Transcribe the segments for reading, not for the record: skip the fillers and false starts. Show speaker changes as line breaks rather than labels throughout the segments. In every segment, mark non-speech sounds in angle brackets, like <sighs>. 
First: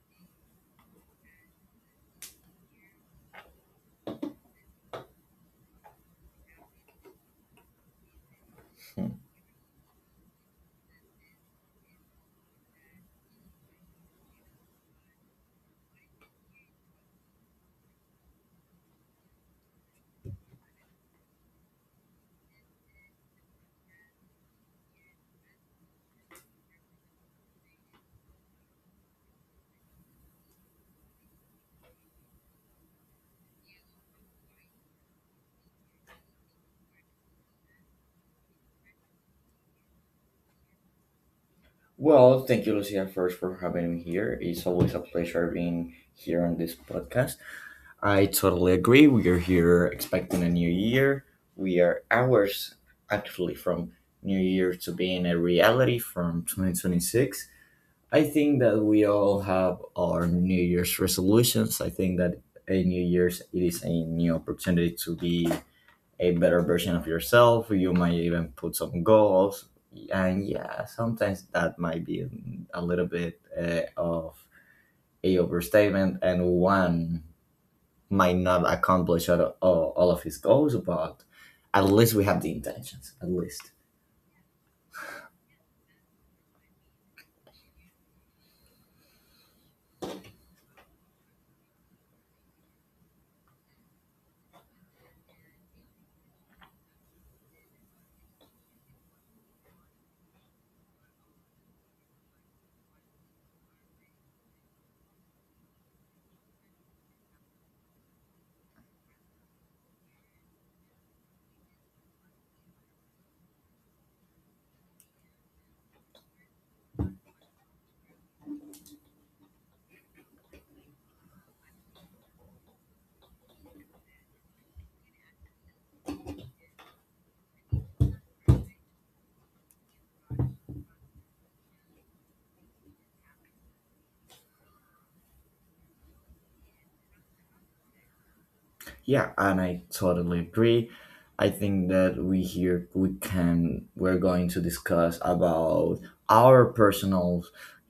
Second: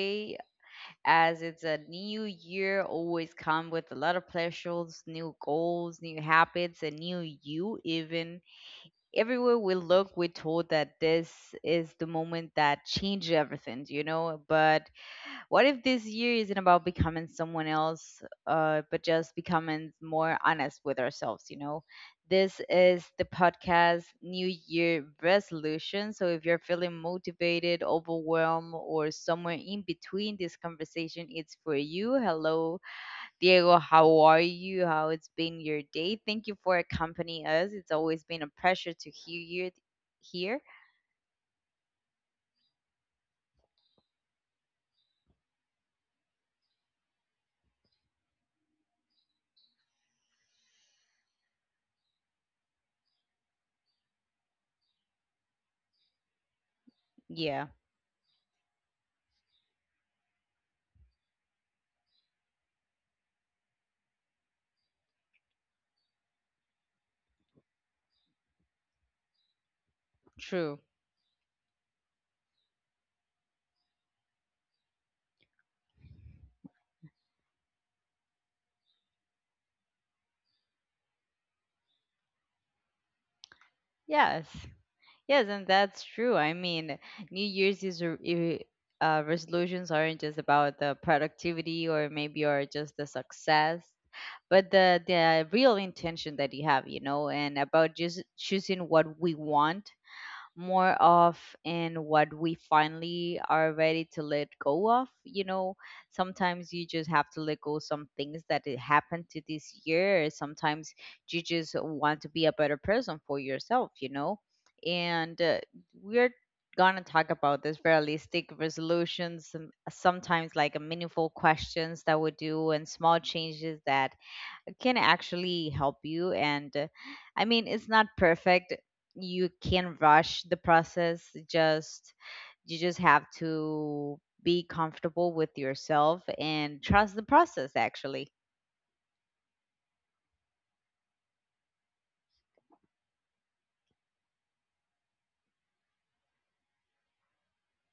today, as it's a new year, always come with a lot of pleasures, new goals, new habits, and new you. Even everywhere we look, we're told that this is the moment that changes everything, you know. But what if this year isn't about becoming someone else, but just becoming more honest with ourselves, you know? This is the podcast New Year Resolution. So if you're feeling motivated, overwhelmed, or somewhere in between, this conversation is for you. Hello, Diego. How are you? How it's been your day? Thank you for accompanying us. It's always been a pleasure to hear you here.
Well, thank you, Lucia, first for having me here. It's always a pleasure being here on this podcast. I totally agree. We are here expecting a new year. We are hours actually from New Year to being a reality from 2026.
Yeah,
I think that we all have our New Year's resolutions. I think that a New Year's it is a new opportunity to be a better version of yourself. You might even put some goals, and
true.
yeah, sometimes that might be a little bit of a overstatement, and one might not accomplish all of his goals, but at least we have the intentions. At least.
Yes. Yes, and that's true. I mean, New Year's is a- I- resolutions aren't just about the productivity or maybe or just the success, but the real intention that you have, you know, and about just choosing what we want more of in what we finally are ready to let go of. You know, sometimes you just have to let go some things that it happened to this year. Sometimes you just want to be a better person for yourself, you know? And We're gonna talk about this realistic resolutions and sometimes like a meaningful questions that we do and small changes that can actually help you and I mean, it's not perfect, you can not rush the process, just, you just have to be comfortable with yourself and trust the process actually.
Yeah, and I totally agree. I think that we here we can we're going to discuss about our personal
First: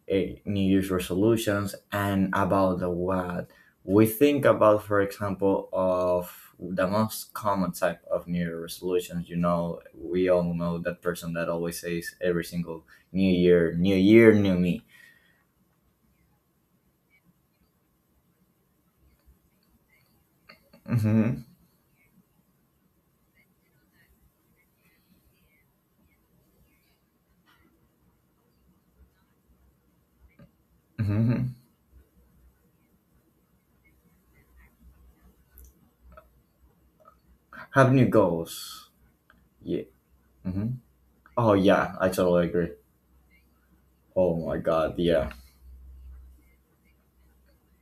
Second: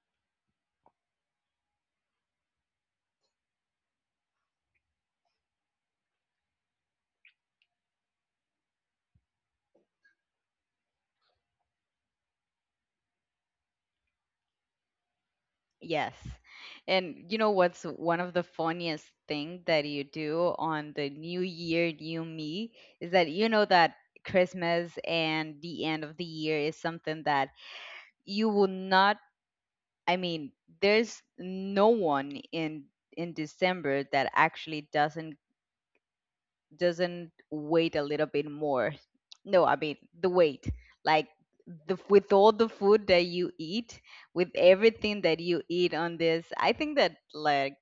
New Year's resolutions and about the what we think about, for example, of the most common type of New Year resolutions. You know, we all know that person that always says every single New Year, New Year, New Me.
Yes, and you know what's one of the funniest thing that you do on the
Mm-hmm.
new year new me is that you know that Christmas and the end of the year is something that you will not, I mean, there's
Mm-hmm.
no one in December that actually doesn't
Have
wait a
new
little bit
goals.
more. No, I
Yeah.
mean the
Mm-hmm.
wait. Like,
Oh yeah,
the
I
with
totally
all the
agree.
food that you eat,
Oh
with
my god,
everything
yeah.
that you eat on this, I think that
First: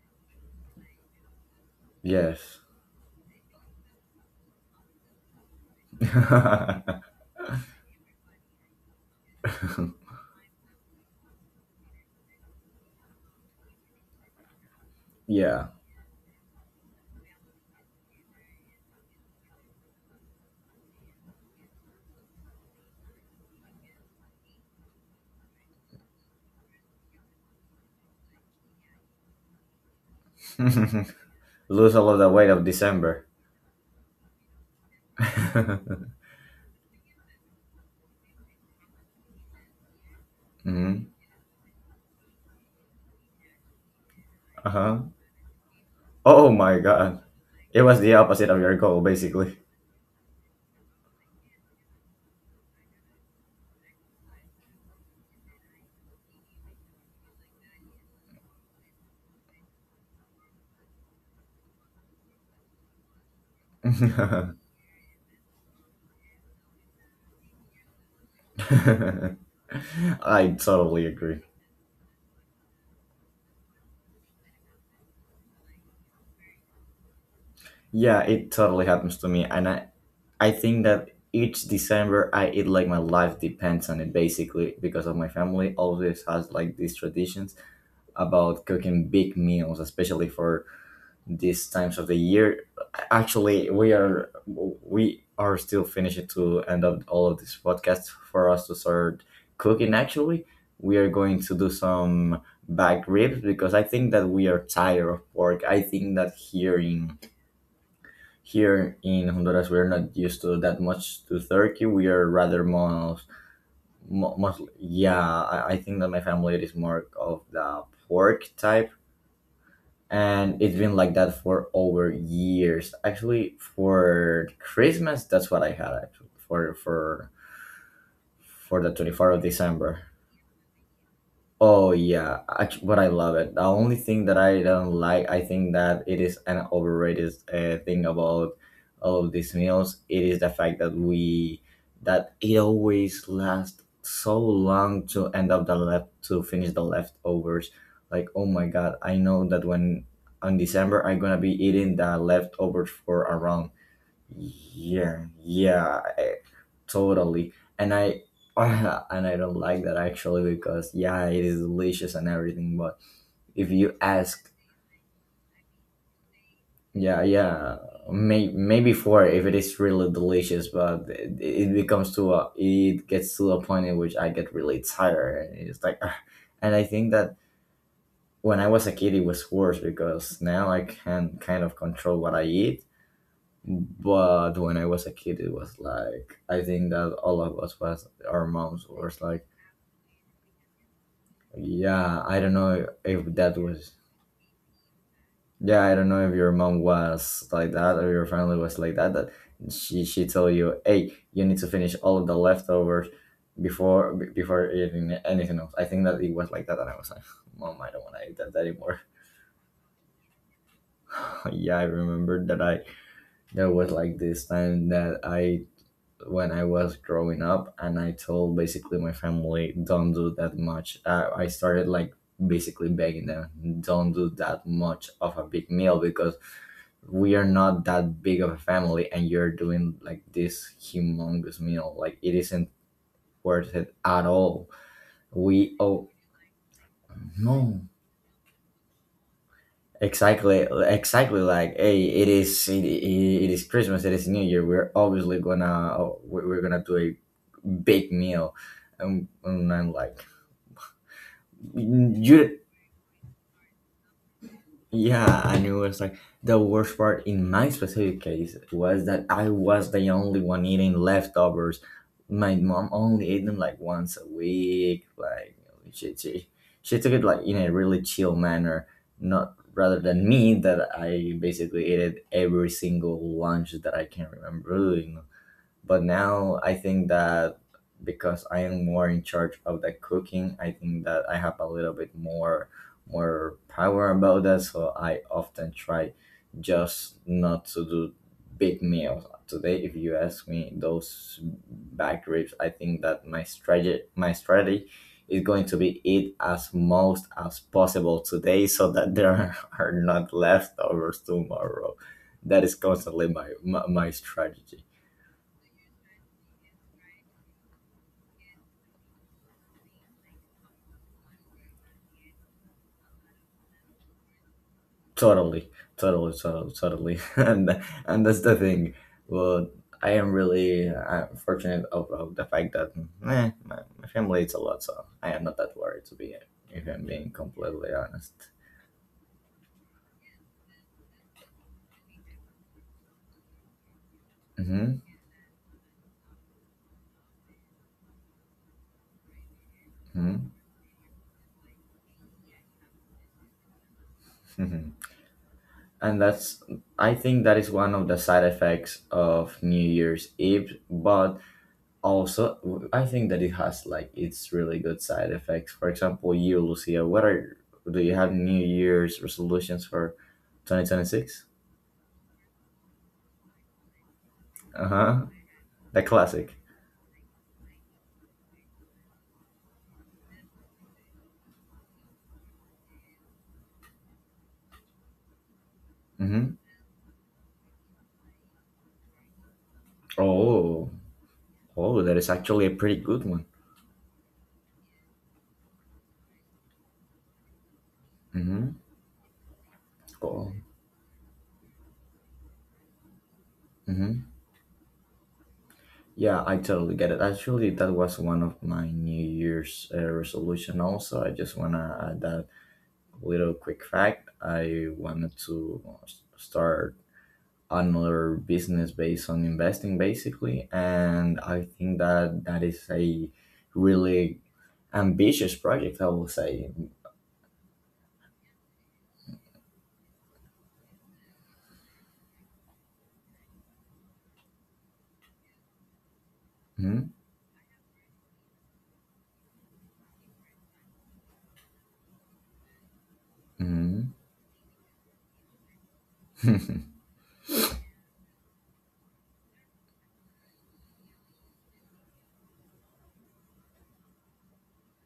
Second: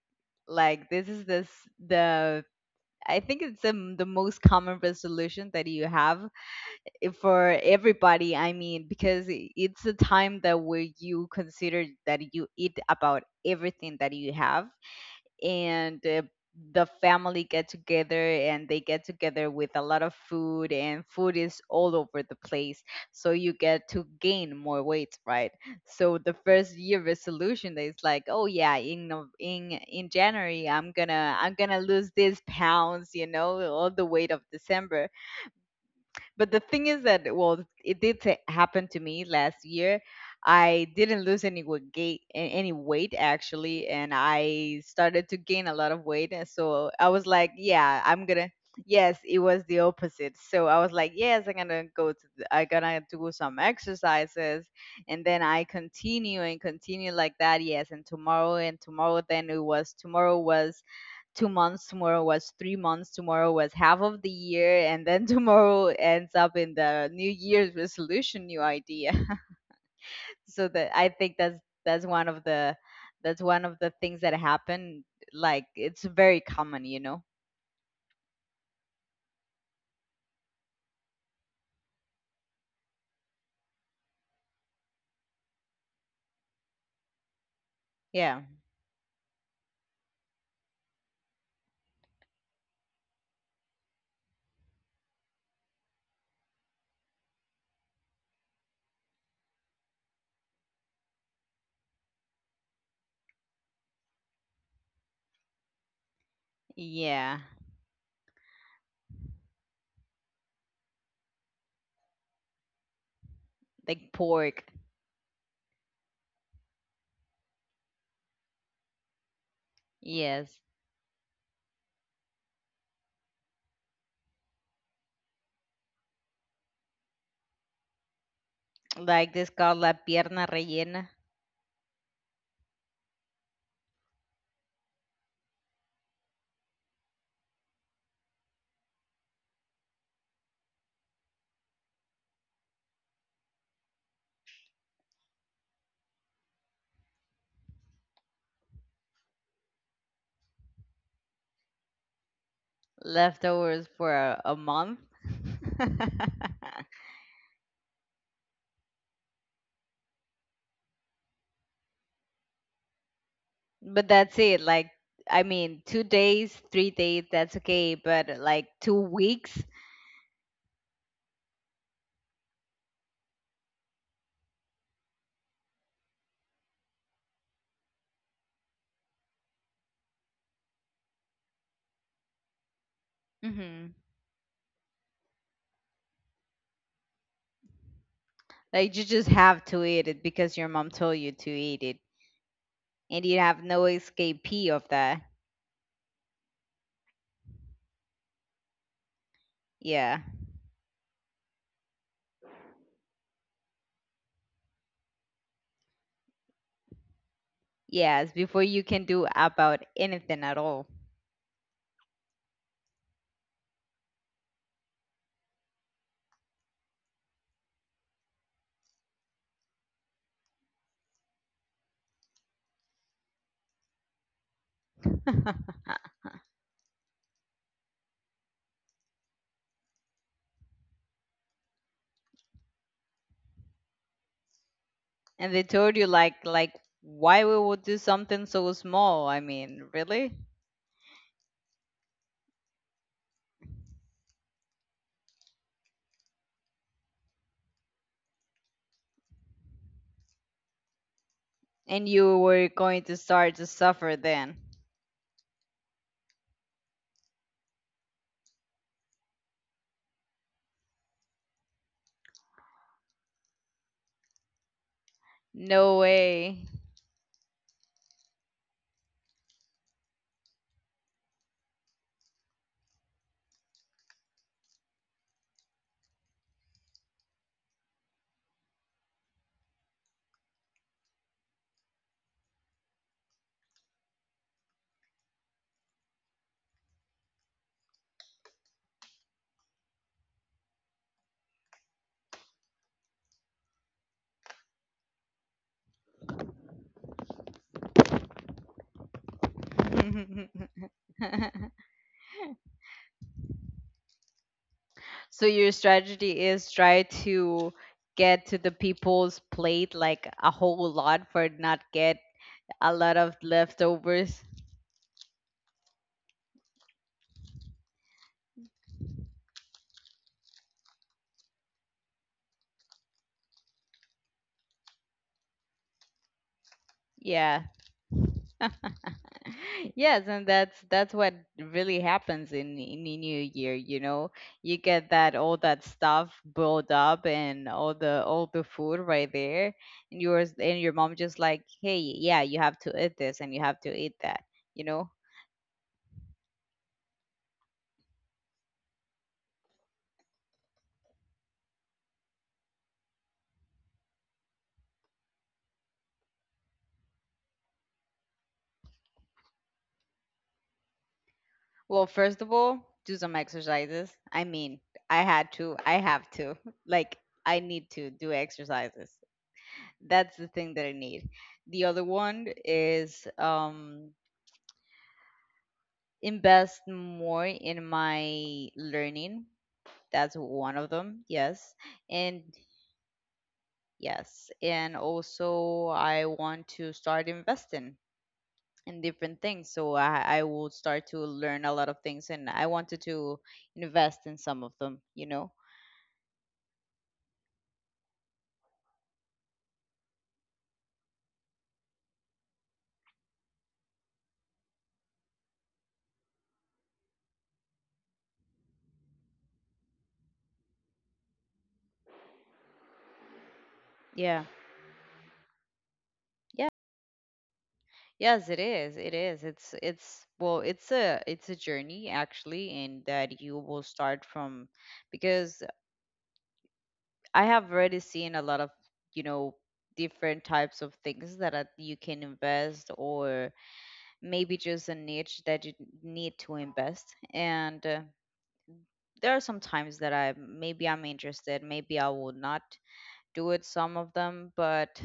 like this is this the
Yes.
I think it's the most common resolution that you have
<laughs>
for everybody, I mean, because it's a time that where you consider that you eat about everything that you have.
Yeah.
And The family get together and they get together with a lot of food and food is all over the place, so you get to gain more weight, right? So the first year resolution is like, oh yeah, in Nov- in January I'm
<laughs>
gonna, I'm gonna
Lose
lose
all of the
these
weight of
pounds,
December.
you know, all the weight of December.
<laughs>
But the thing is that, well, it did happen to me last year. I
Hmm.
didn't lose any wa- gait, a- any weight actually, and I
Uh-huh.
started to gain a lot of weight. And
Oh my
so I
god.
was like,
It was
yeah,
the
I'm gonna.
opposite of your goal,
Yes, it
basically.
was the opposite. So I was like, yes, I'm gonna go to. The, I'm gonna do some exercises, and then I continue and continue like that. Yes, and tomorrow and tomorrow. Then it was tomorrow was 2 months, tomorrow was 3 months, tomorrow was half of the
<laughs>
year, and then <laughs> tomorrow ends up in the new year's resolution new idea. <laughs>
I
So that,
totally
I think
agree.
that's that's one of the that's one of the things that happen, like it's very common, you know.
Yeah, it totally happens to me. I think that each December I eat like my life depends on it, basically, because of my family always has like these traditions
Yeah,
about cooking big meals, especially for these times of the year. Actually, we are still finishing to end up all of this podcast for us to start cooking. Actually, we are going to do some back ribs because I think that we are tired of pork. I think that
yeah,
here in Honduras we are not used to that much to turkey. We are rather most,
like pork.
mostly yeah. I think that my family is more of the pork type,
Yes,
and it's been like that for over years. Actually, for Christmas, that's what I had actually for the twenty
like
fourth of
this called la
December.
pierna rellena.
Oh yeah, but I love it. The only thing that I don't like, I think that it is an overrated thing about all of these meals. It is the fact that we that it always lasts so long to finish the leftovers. Like oh my god, I know that when on December I'm gonna be eating the leftovers for around
Leftovers for a month.
yeah,
<laughs>
totally. And I <laughs> and I don't like that actually because yeah, it is delicious and everything, but if you
But that's
ask,
it. Like, I mean, 2 days, three
yeah,
days, that's
yeah,
okay. But like
maybe
two
four if it
weeks,
is really delicious, but it gets to a point in which I get really tired. And It's like, <sighs> ah. And I think that when I was a kid, it was worse because now I can kind of control what I eat.
hmm.
But when I was a kid, it was like I think that all of us was our moms
Like, you
was
just
like,
have to eat it because your mom told you to eat it,
yeah, I don't know if
and you
that
have no
was
escapee of that.
yeah, I don't know if your mom was like that or your family was like that. That
Yeah,
she told you, hey, you need to finish all of the leftovers before eating anything else. I think that it was like that, and I was like, mom, I don't want to
yes.
eat that
Before you
anymore.
can do about anything at all.
<laughs> Yeah, I remember that I there was like this time that I when I was growing up, and I told basically my family, don't do that much. I started like basically begging them, don't do that
<laughs>
much
And
of a big meal because we are not that big of a family, and you're doing like this humongous meal. Like, it isn't worth it at all.
they
We,
told you
oh,
like, why we would
no.
do something so small. I mean, really?
Exactly, exactly. Like, hey, it is Christmas. It is New Year. We're we're gonna do a big meal, and, I'm like,
And you
you
were going to start to suffer then.
yeah, and it was like the worst part in my specific case was that I was the only one eating leftovers. My mom only ate them like once a week. Like,
No
she, she,
way.
she took it like in a really chill manner, not rather than me that I basically ate it every single lunch that I can remember. But now I think that because I am more in charge of the cooking, I think that I have a little bit more power about that. So I often try just not to do big meals. Today, if you ask me, those back ribs, I think that my strategy is going to be eat as most as possible today so that there are <laughs> are not leftovers
<laughs>
tomorrow. That is constantly my strategy.
So your strategy is try to get to the people's plate like a whole lot for not get a lot of leftovers.
Totally, totally. <laughs> And that's the thing. Well, I am really fortunate of the fact that my family is a lot, so I am not that worried to be, if I'm being
Yeah.
completely honest.
<laughs> Yes, and that's what really happens in the new year, you know. You
Mm-hmm,
get that all that stuff built up and all the food right there and yours and your mom just like, "Hey, yeah, you have to eat this and you have to eat that." You
mm-hmm.
know?
<laughs> And that's, I think that is one of the side effects of New Year's Eve, but also I think that it has like its really good side effects. For example, you Lucia, what are do you have New Year's resolutions for 2026?
Well, first of all, do some exercises. I mean,
Uh-huh.
I
The
have
classic.
to. <laughs> Like, I need to do exercises. That's the thing that I need. The other one is
Mm-hmm.
invest more in my learning. That's one
Oh.
of them. Yes.
Oh, that is
And
actually a pretty good one.
yes. And also, I want to start investing
Mm-hmm.
in different things. So I
Cool.
will start to learn a lot of things and I wanted to invest
Mm-hmm.
in some of them, you know?
Yeah, I totally get it. Actually, that was one of my New Year's resolution also. I just want to add that little quick fact. I wanted to start another business based on investing, basically, and I think that that is a really
Yeah.
ambitious project, I will say.
Yes, it is. It is. It's well, it's a journey actually, and that you will start from because
Hmm.
I have already seen a lot of, you know, different types of things that are, you can invest or
Hmm.
maybe just a niche that you need to invest. And There are some times that I maybe I'm interested, maybe I will not, do it some of them, but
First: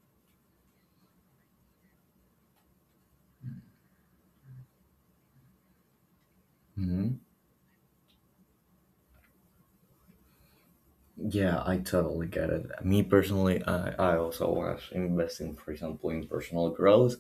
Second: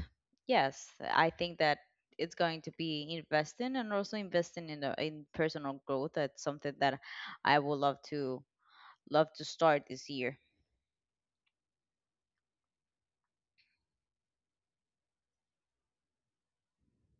yes, I think that it's going to be investing and also investing in the in personal growth. That's something that
Hmm.
I would love to, love to start this year.
Yeah, I totally get it. Me personally, I also was investing, for example, in personal growth.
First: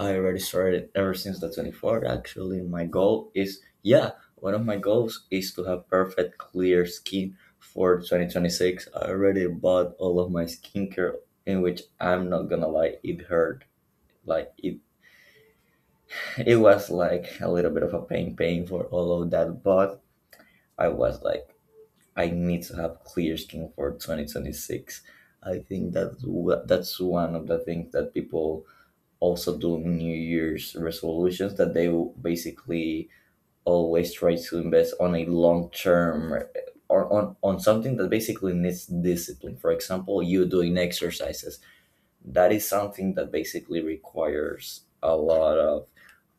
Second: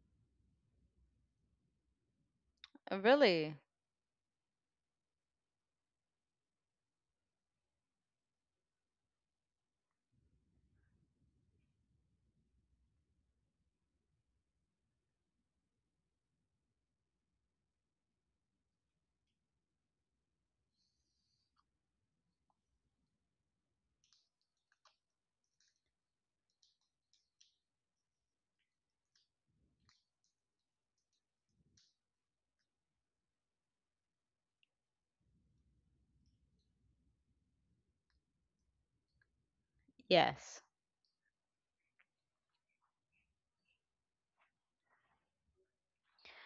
I already started ever since the 24th. Actually, my goal
Really?
is, yeah, one of my goals is to have perfect clear skin for 2026. I already bought all of my skincare, in which I'm not gonna lie, it hurt. Like it, <laughs> it was like a little bit of a pain for all of that. But I was like, I need to have clear skin for 2026. I think that's that's one of the things that people also do New Year's resolutions that they will basically always try to invest on a long term, or on something that basically needs discipline. For example, you
Yes,
doing exercises. That is something that basically requires a lot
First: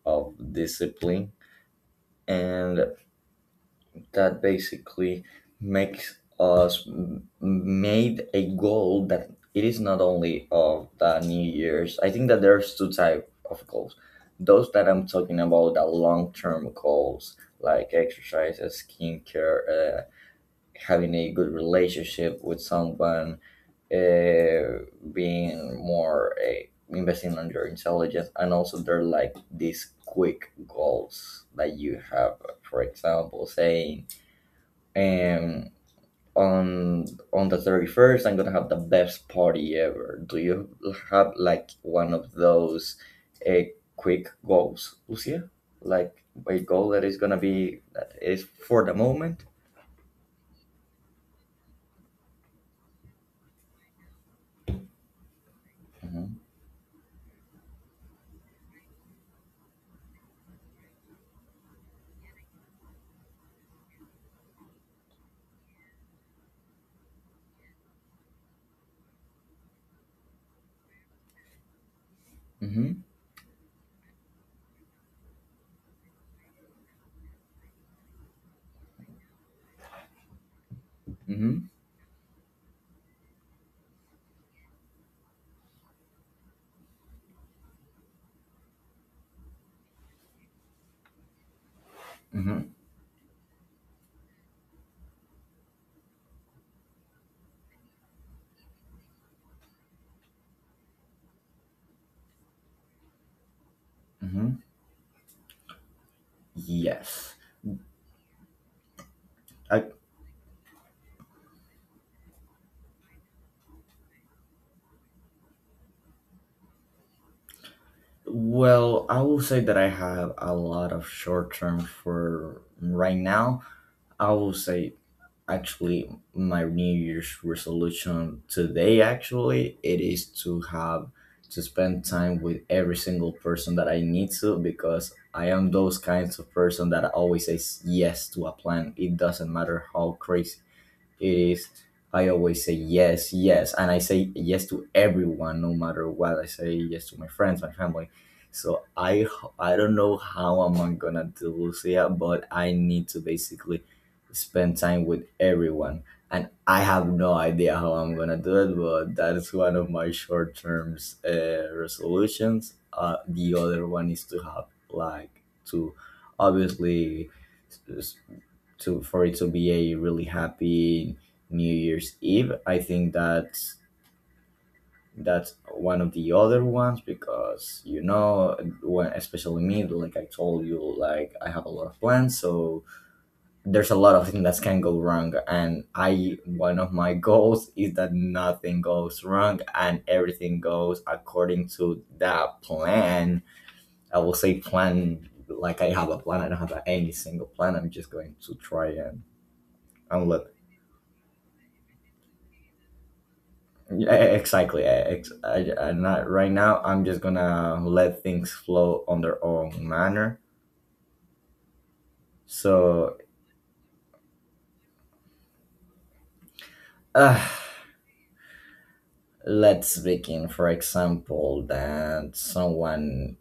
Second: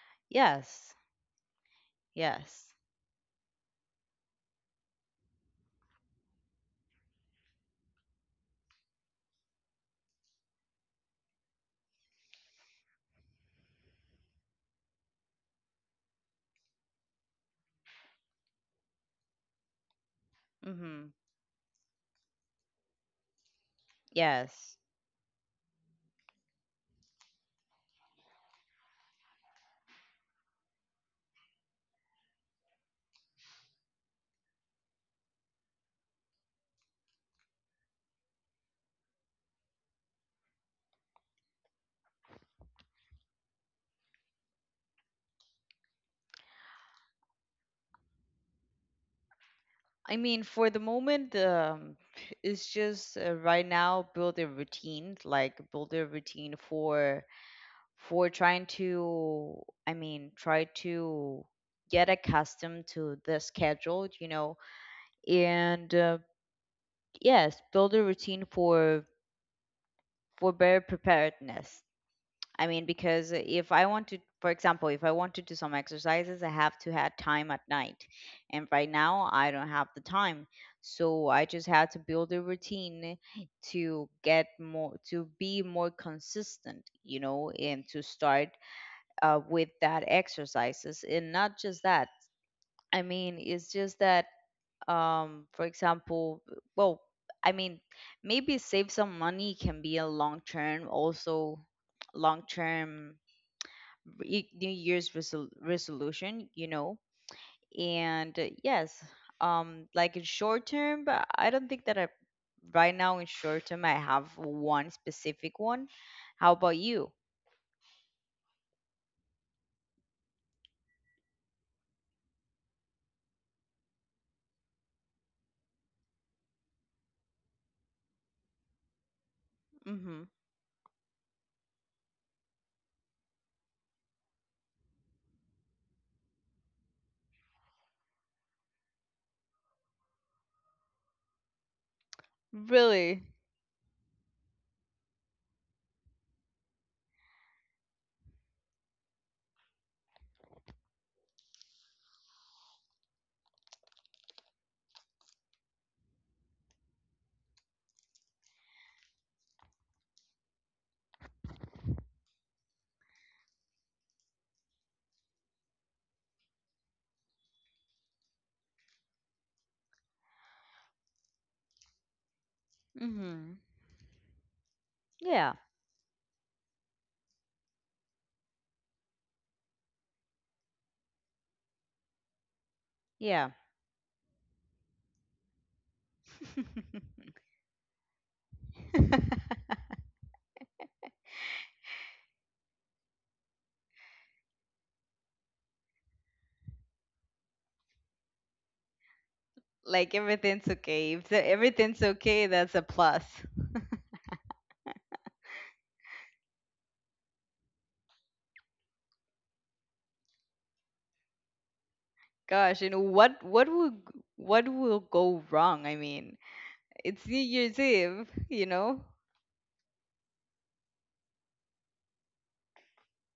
of
yes,
discipline.
yes,
And that basically made a goal that it is not only of the New Year's. I think that there's two type of goals, those that I'm talking about, the long-term goals, like exercises, skincare, having
mm-hmm,
a good relationship with someone,
yes.
uh, being more investing on your intelligence, and also they're like these quick goals that you have, for example, saying and on the 31st I'm gonna have the best party ever. Do you have like one of those uh, quick goals, Lucia? Like a goal that is gonna be that is for the moment.
I mean, for the moment, it's just right now build a routine, like build a
Mhm,
routine for for trying to try to get accustomed to the schedule, you know, and yes, build a routine for better preparedness. I mean,
mhm,
because if I want to, for example, if I want to do some exercises, I have to have time at night, and right now I don't have the time. So I just
mhm,
had to build a routine to get more to be more consistent, you know, and to start with that exercises, and not just that,
mhm,
I mean, it's just that, for example, well, I mean, maybe save some money can be a long term also, long term
mhm.
new year's resolution, you know.
Yes.
And Yes,
I,
like in short term, but I don't think that I right now in short term I have one specific one. How about you?
well, I will say that I have a lot of short term for right now. I will say, actually, my New Year's resolution today, actually, it is
Mm-hmm.
to have to spend time with every single person that I need to, because I am those kinds of person that always says yes to a plan. It doesn't matter how crazy it is, I always say
Really?
yes, yes, and I say yes to everyone, no matter what. I say yes to my friends, my family, so I don't know how I'm gonna do, Lucia, but I need to basically spend time with everyone, and I have no idea how I'm gonna do it, but that is one of my short terms resolutions. The other one is to have like to, obviously, to for it to be a really happy New Year's Eve. I think that
Mm-hmm.
that's
Yeah,
one of the other ones, because, you know, when, especially me, like I told you, like I have a lot of plans, so
yeah.
there's a lot of things that can go wrong, and I one of my goals is that nothing goes wrong
<laughs>
and everything goes according to that plan. I will say plan, like I have a plan. I don't have any single plan. I'm just going to try and
Like,
and let,
everything's okay. If everything's okay, that's a plus.
yeah, exactly. I am not right now. I'm just gonna let things flow on their own manner.
Gosh, you know
So,
what? What will go wrong? I mean, it's
uh,
New Year's Eve, you know.
let's begin. For example, that someone,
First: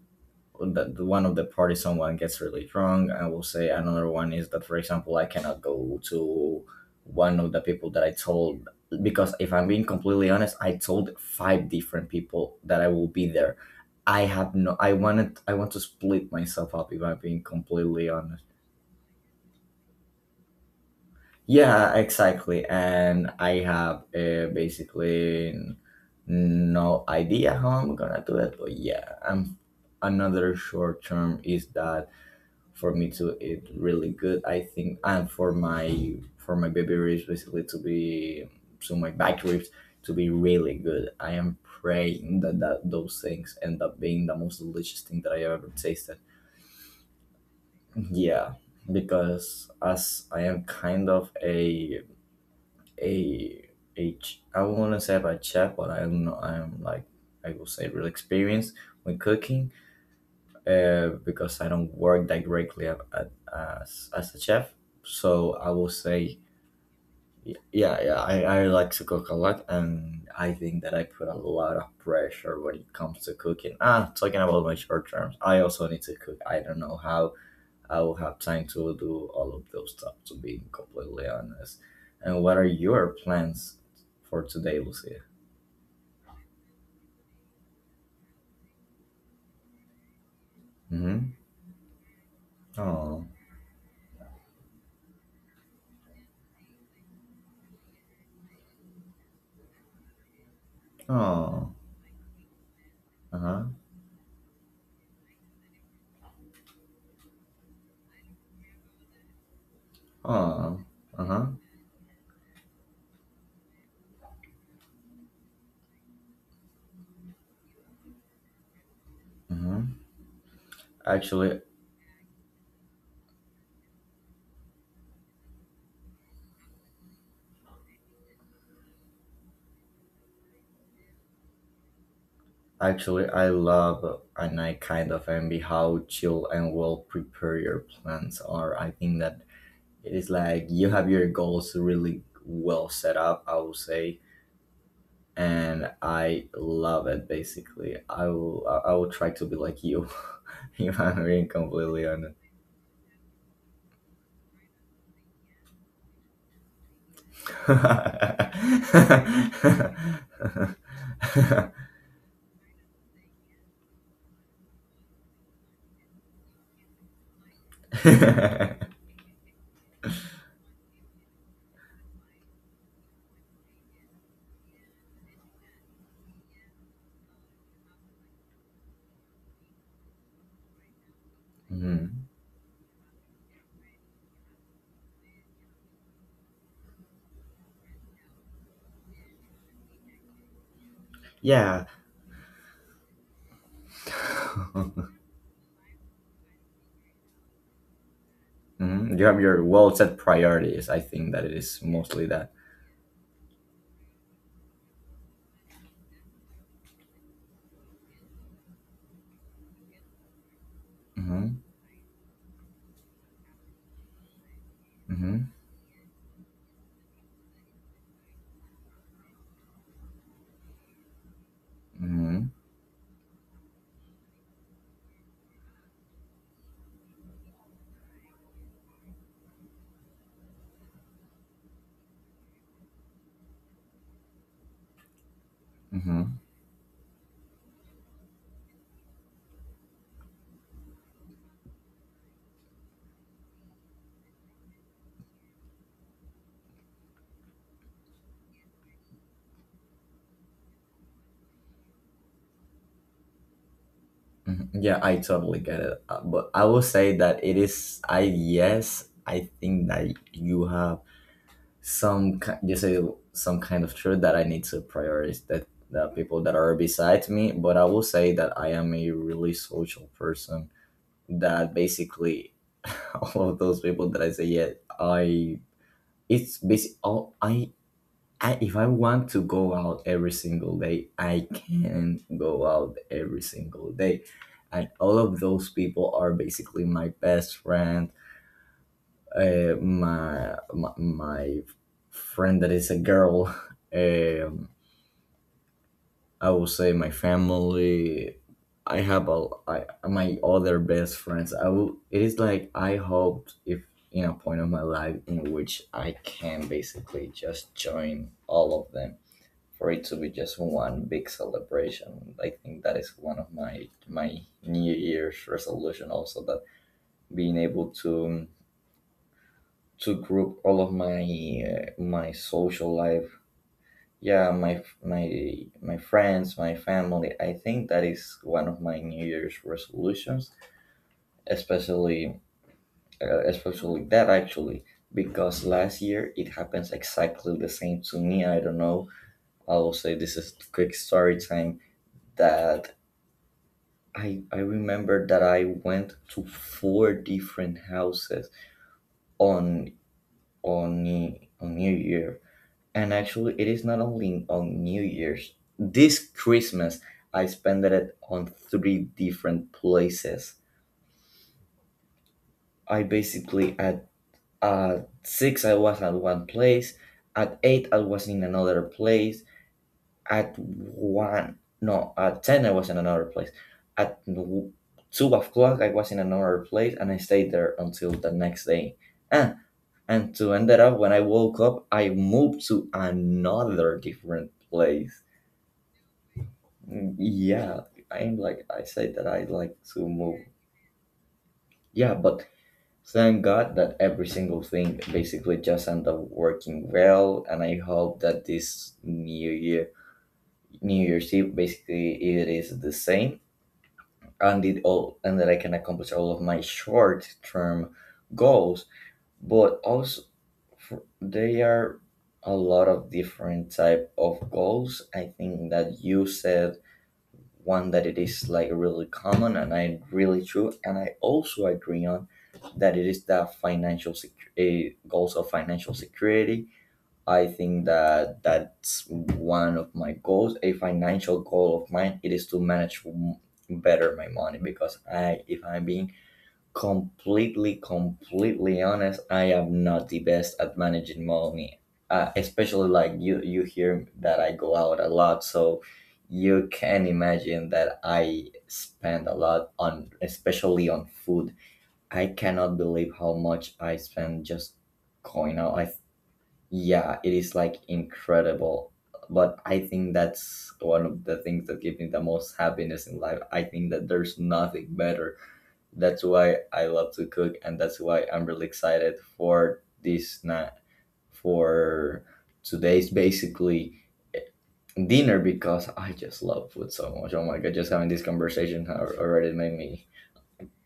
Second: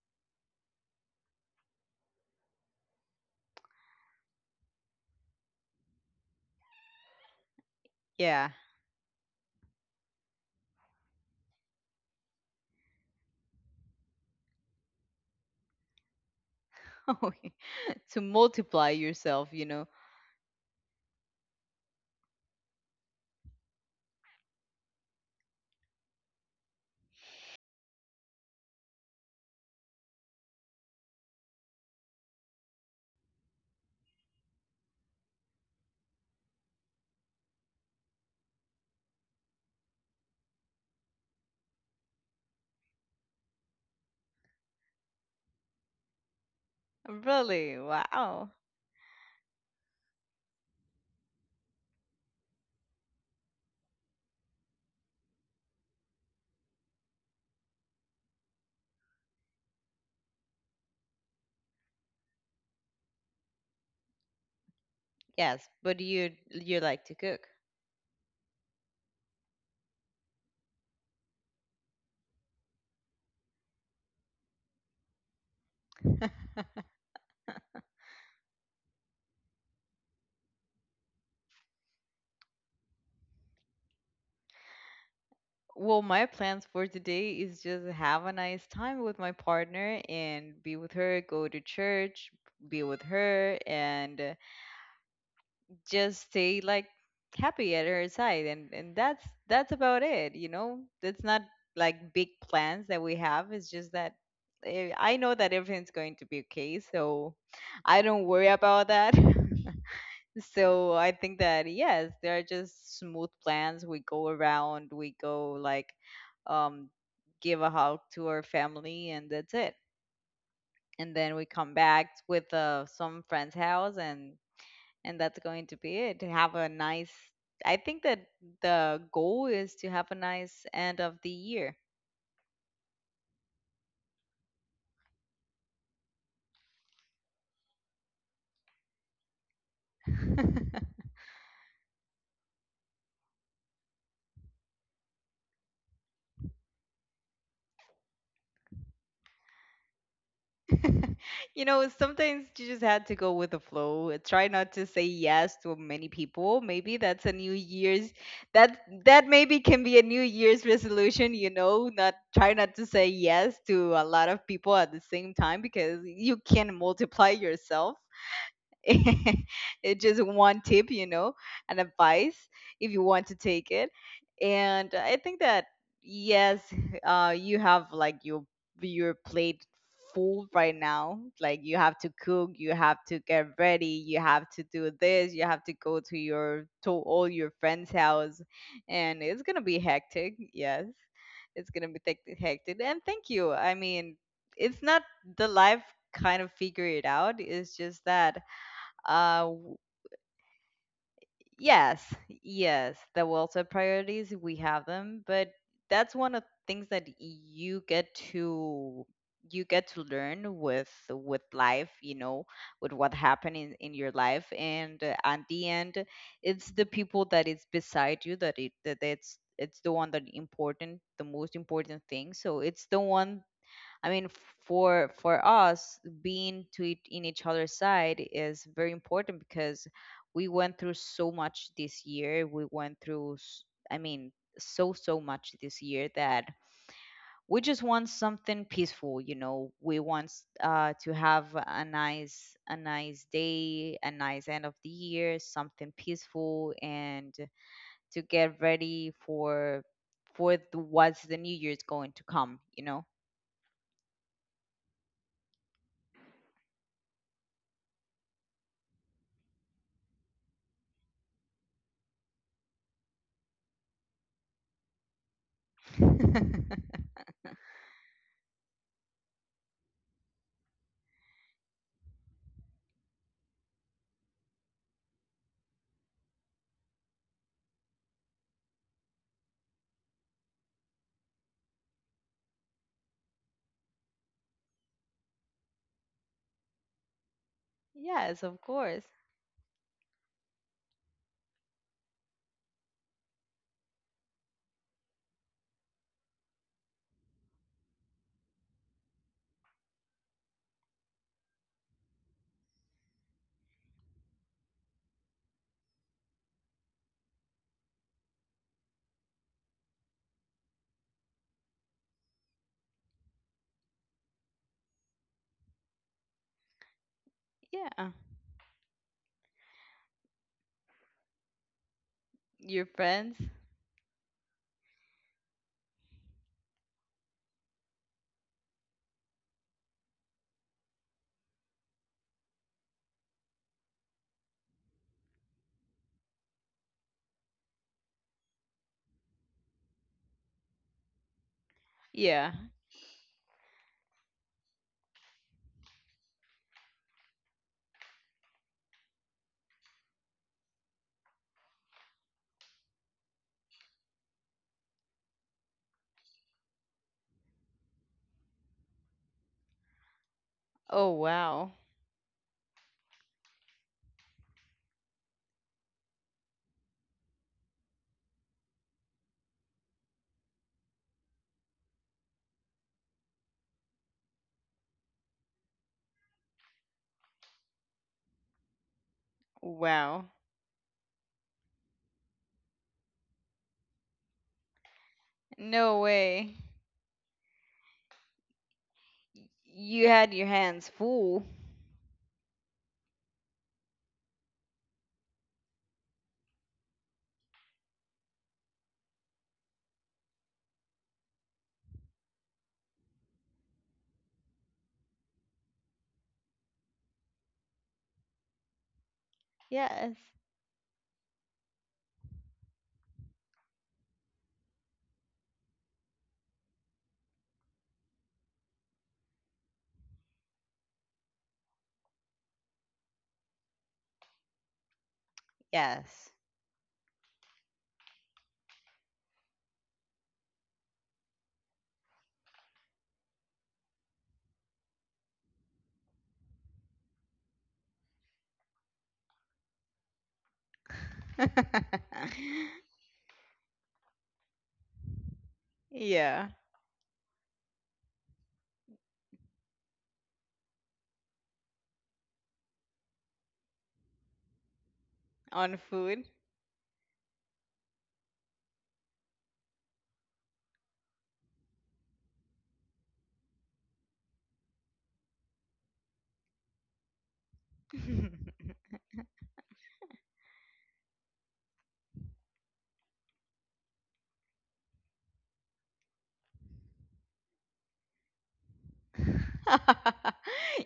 that one of the parties, someone gets really drunk. I will say another one is that, for example, I cannot go to one of the people that I
Yeah,
told, because if I'm being completely honest I told five different people that I will be there. I have no i wanted i want to split myself up, if I'm being
<laughs>
completely
to
honest.
multiply yourself, you know.
Yeah, exactly. And I have basically no idea how I'm gonna do it, but yeah, I another short term is that for me to eat really good, I think, and for my baby ribs basically to be, so my back ribs to be really good. I am praying that those things end up being the most delicious thing that I have ever tasted.
Really,
Yeah,
wow.
because as I am kind of a a I want to say about chef, but I don't know, I'm like, I will say real experience when cooking, because I don't work directly as a chef. So I
Yes,
will
but you
say,
you like to cook.
yeah, I like to cook a lot, and I think that I put a lot of pressure when it comes to cooking. Ah, talking about my short terms, I also need to cook. I don't know how I will have time to do all of those stuff, to be completely honest. And what are your plans for today, Lucia?
Well, my plans for today is just have a nice time with my partner and be with her,
Mm-hmm.
go to church, be with
Oh,
her, and just stay like happy at her side, and that's about it, you know. It's not
oh,
like big plans that we
uh
have,
huh,
it's just that, I know that everything's going to be okay, so I don't worry about that. <laughs>
oh,
So I
uh
think
huh,
that yes, there are just smooth plans, we go around, we go like, um give a hug to our family, and that's it.
mm-hmm.
And then we
Actually,
come back with some friend's house, and that's going to be it. To have a nice. I think that the goal is to have a nice end of the year.
I love and I kind of envy how chill and well prepared your plans are. I think that it is like you have your goals really well set up, I would say, and I love it basically. I will try to be like you. <laughs> If
<laughs>
I'm being
You know,
completely honest.
sometimes you just had to go with the flow. Try not to say yes to many people. Maybe that's a New Year's, that
<laughs>
that maybe can be a New Year's resolution. You know, not try not to say yes to a lot of people at the same time because you can multiply yourself. <laughs> It's just one tip, you know, an advice if you want to take it. And I think that yes, you have like your plate full right now. Like, you have to
Mhm.
cook, you have to get ready, you have to do this, you have to go to your to all your friends' house, and it's gonna be hectic. Yes, it's
Yeah.
gonna be hectic. Hectic. And thank you. I mean,
<laughs>
it's not the life kind of figure it out. It's just that
Mhm. You have
uh,
your
w-
well set priorities. I think that it is
yes,
mostly that.
yes, the welfare priorities, we have them, but that's one of things that you get to learn with
Mm-hmm.
life, you know, with what happened in your life, and at
Mm-hmm.
the end, it's the people that is beside you that it's the one that important, the most important thing.
Mm-hmm.
So it's the one, I mean, for us, being to it in each other's side is very important because we went through so much this year. We went through, I mean, so so much this year
Mm-hmm.
that we just want something peaceful. We want to have a nice day, a nice end of the year, something peaceful, and to get ready for what's the new year's going to come.
Mm-hmm. Yeah, I totally get it. But I will say that it is. I Yes, I think that you have some. Ki- You say some kind of truth that I need to prioritize, that the people that are
<laughs>
beside me. But I will say that I am a really social person. That basically <laughs> all of those people that I say yeah, I it's basic. All I, if I want to go out every single day, I can go out every single day. And all of those people are basically my best friend,
Yes, of course.
my friend that is a girl, <laughs> um, I will say my family. I have a, I, my other best friends. It is like I hoped, if in a point of my life in which I can basically just join all of them for it to be just one big celebration. I think that is one of my New Year's resolution also, that being able
Yeah.
to group all of my my
Your
social life,
friends?
yeah, my friends, my family. I think that is one of my New Year's resolutions, especially especially that actually, because last year it happens exactly the same to me. I don't know. I will say this is quick story time,
Yeah.
that I remember that I went to four different houses on on New Year. And actually it is not only on New Year's. This Christmas I spent it on three different places.
Oh, wow.
I basically at 6 I was at one place, at 8 I was in another place. At 1, no, at 10 I was in another place. At 2 o'clock I was in another place and I stayed there until the next day. Ah,
Wow.
and to end it up, when I woke up, I moved to another different place.
No way.
Mm. Yeah, I'm like, I said that
Y-
I like
You
to
had
move.
your hands full.
Yeah, but thank God that every single thing basically just ended up working well. And I hope that this new year, New Year's Eve, basically it is the same and did all, and that I can accomplish all of my short-term goals, but
Yes.
also for, there are a lot of different type of goals. I think that you said one that it is like really common and I really true, and I also agree on that it is the goals of financial
Yes.
security. I think that that's one of my goals. A financial goal of mine it is to manage better my money, because I, if I'm being completely honest, I am not the best at managing money.
<laughs>
Especially like you hear that I go out a lot, so
Yeah.
you can imagine that I spend a lot on, especially on food. I cannot believe how much I spend just going
On
out. I
food. <laughs>
Yeah, it is like incredible. But I think that's one of the things that give me the most happiness in life. I think that there's nothing better. That's why I love to cook, and that's why I'm really excited for this night, for today's basically dinner, because I just love food so much. Oh my god, just having this conversation already made me.
<laughs>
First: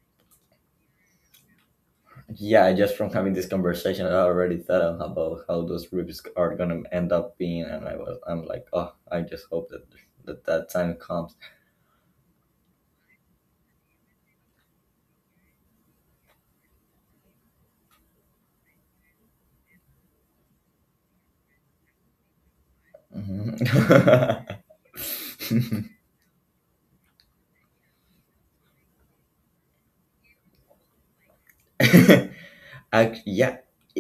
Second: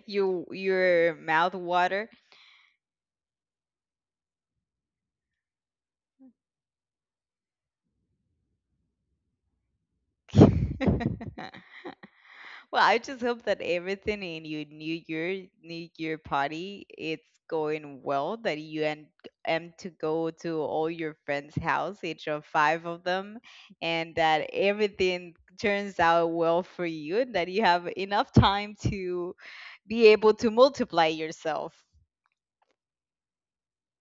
You your mouth water.
Yeah, just from having this conversation, I already thought of about how those reviews are gonna end up being, and I was, I'm like, oh, I just hope that that time comes.
<laughs> <laughs> Well, I just hope that everything in your new year party, it's going well, that you and am to go to all your friends' house, each of five of them,
Mhm.
and that everything turns out well for you, and that you have enough time to be able to multiply yourself.
<laughs> Yeah,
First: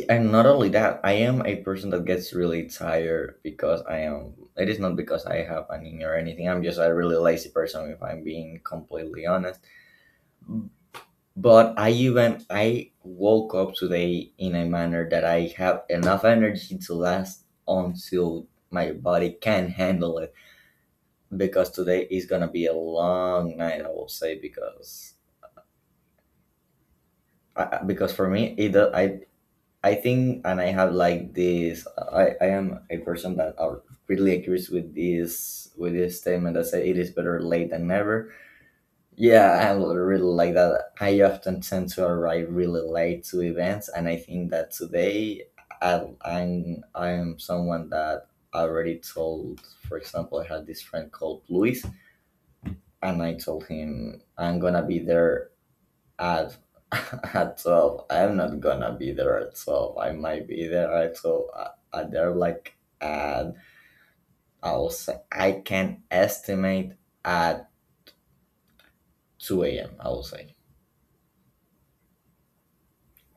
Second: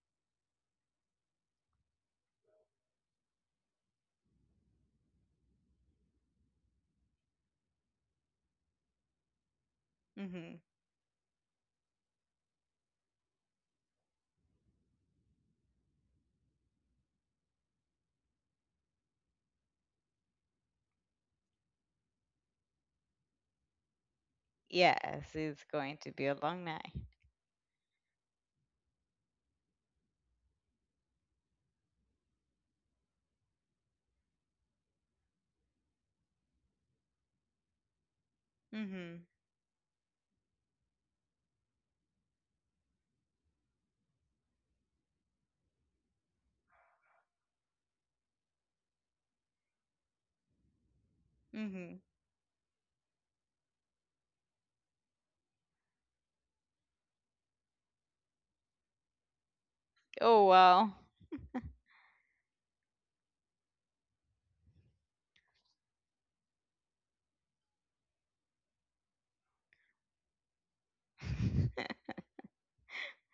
and not only that, I am a person that gets really tired, because I am. It is not because I have anemia or anything. I'm just a really lazy person, if I'm being completely honest.
Hmm.
But I even I woke up today in a manner that I have enough energy to last until my body can handle it, because today is gonna be a long night, I will say, because
Yes, it's going to be a long night.
because for me I think, and I have like this, I am a person that are really agrees with this statement that say it is better late than never.
Hmm.
Yeah, I really like that. I often tend to arrive really late to events, and I think that today I am someone that already told. For example, I had this friend called Luis,
Hmm.
and I told him I'm gonna be there at <laughs> at 12. I'm not gonna be there at 12. I might
Oh,
be there
wow.
at 12. I there like at, I will say I can estimate at two a.m. I will say.
<laughs>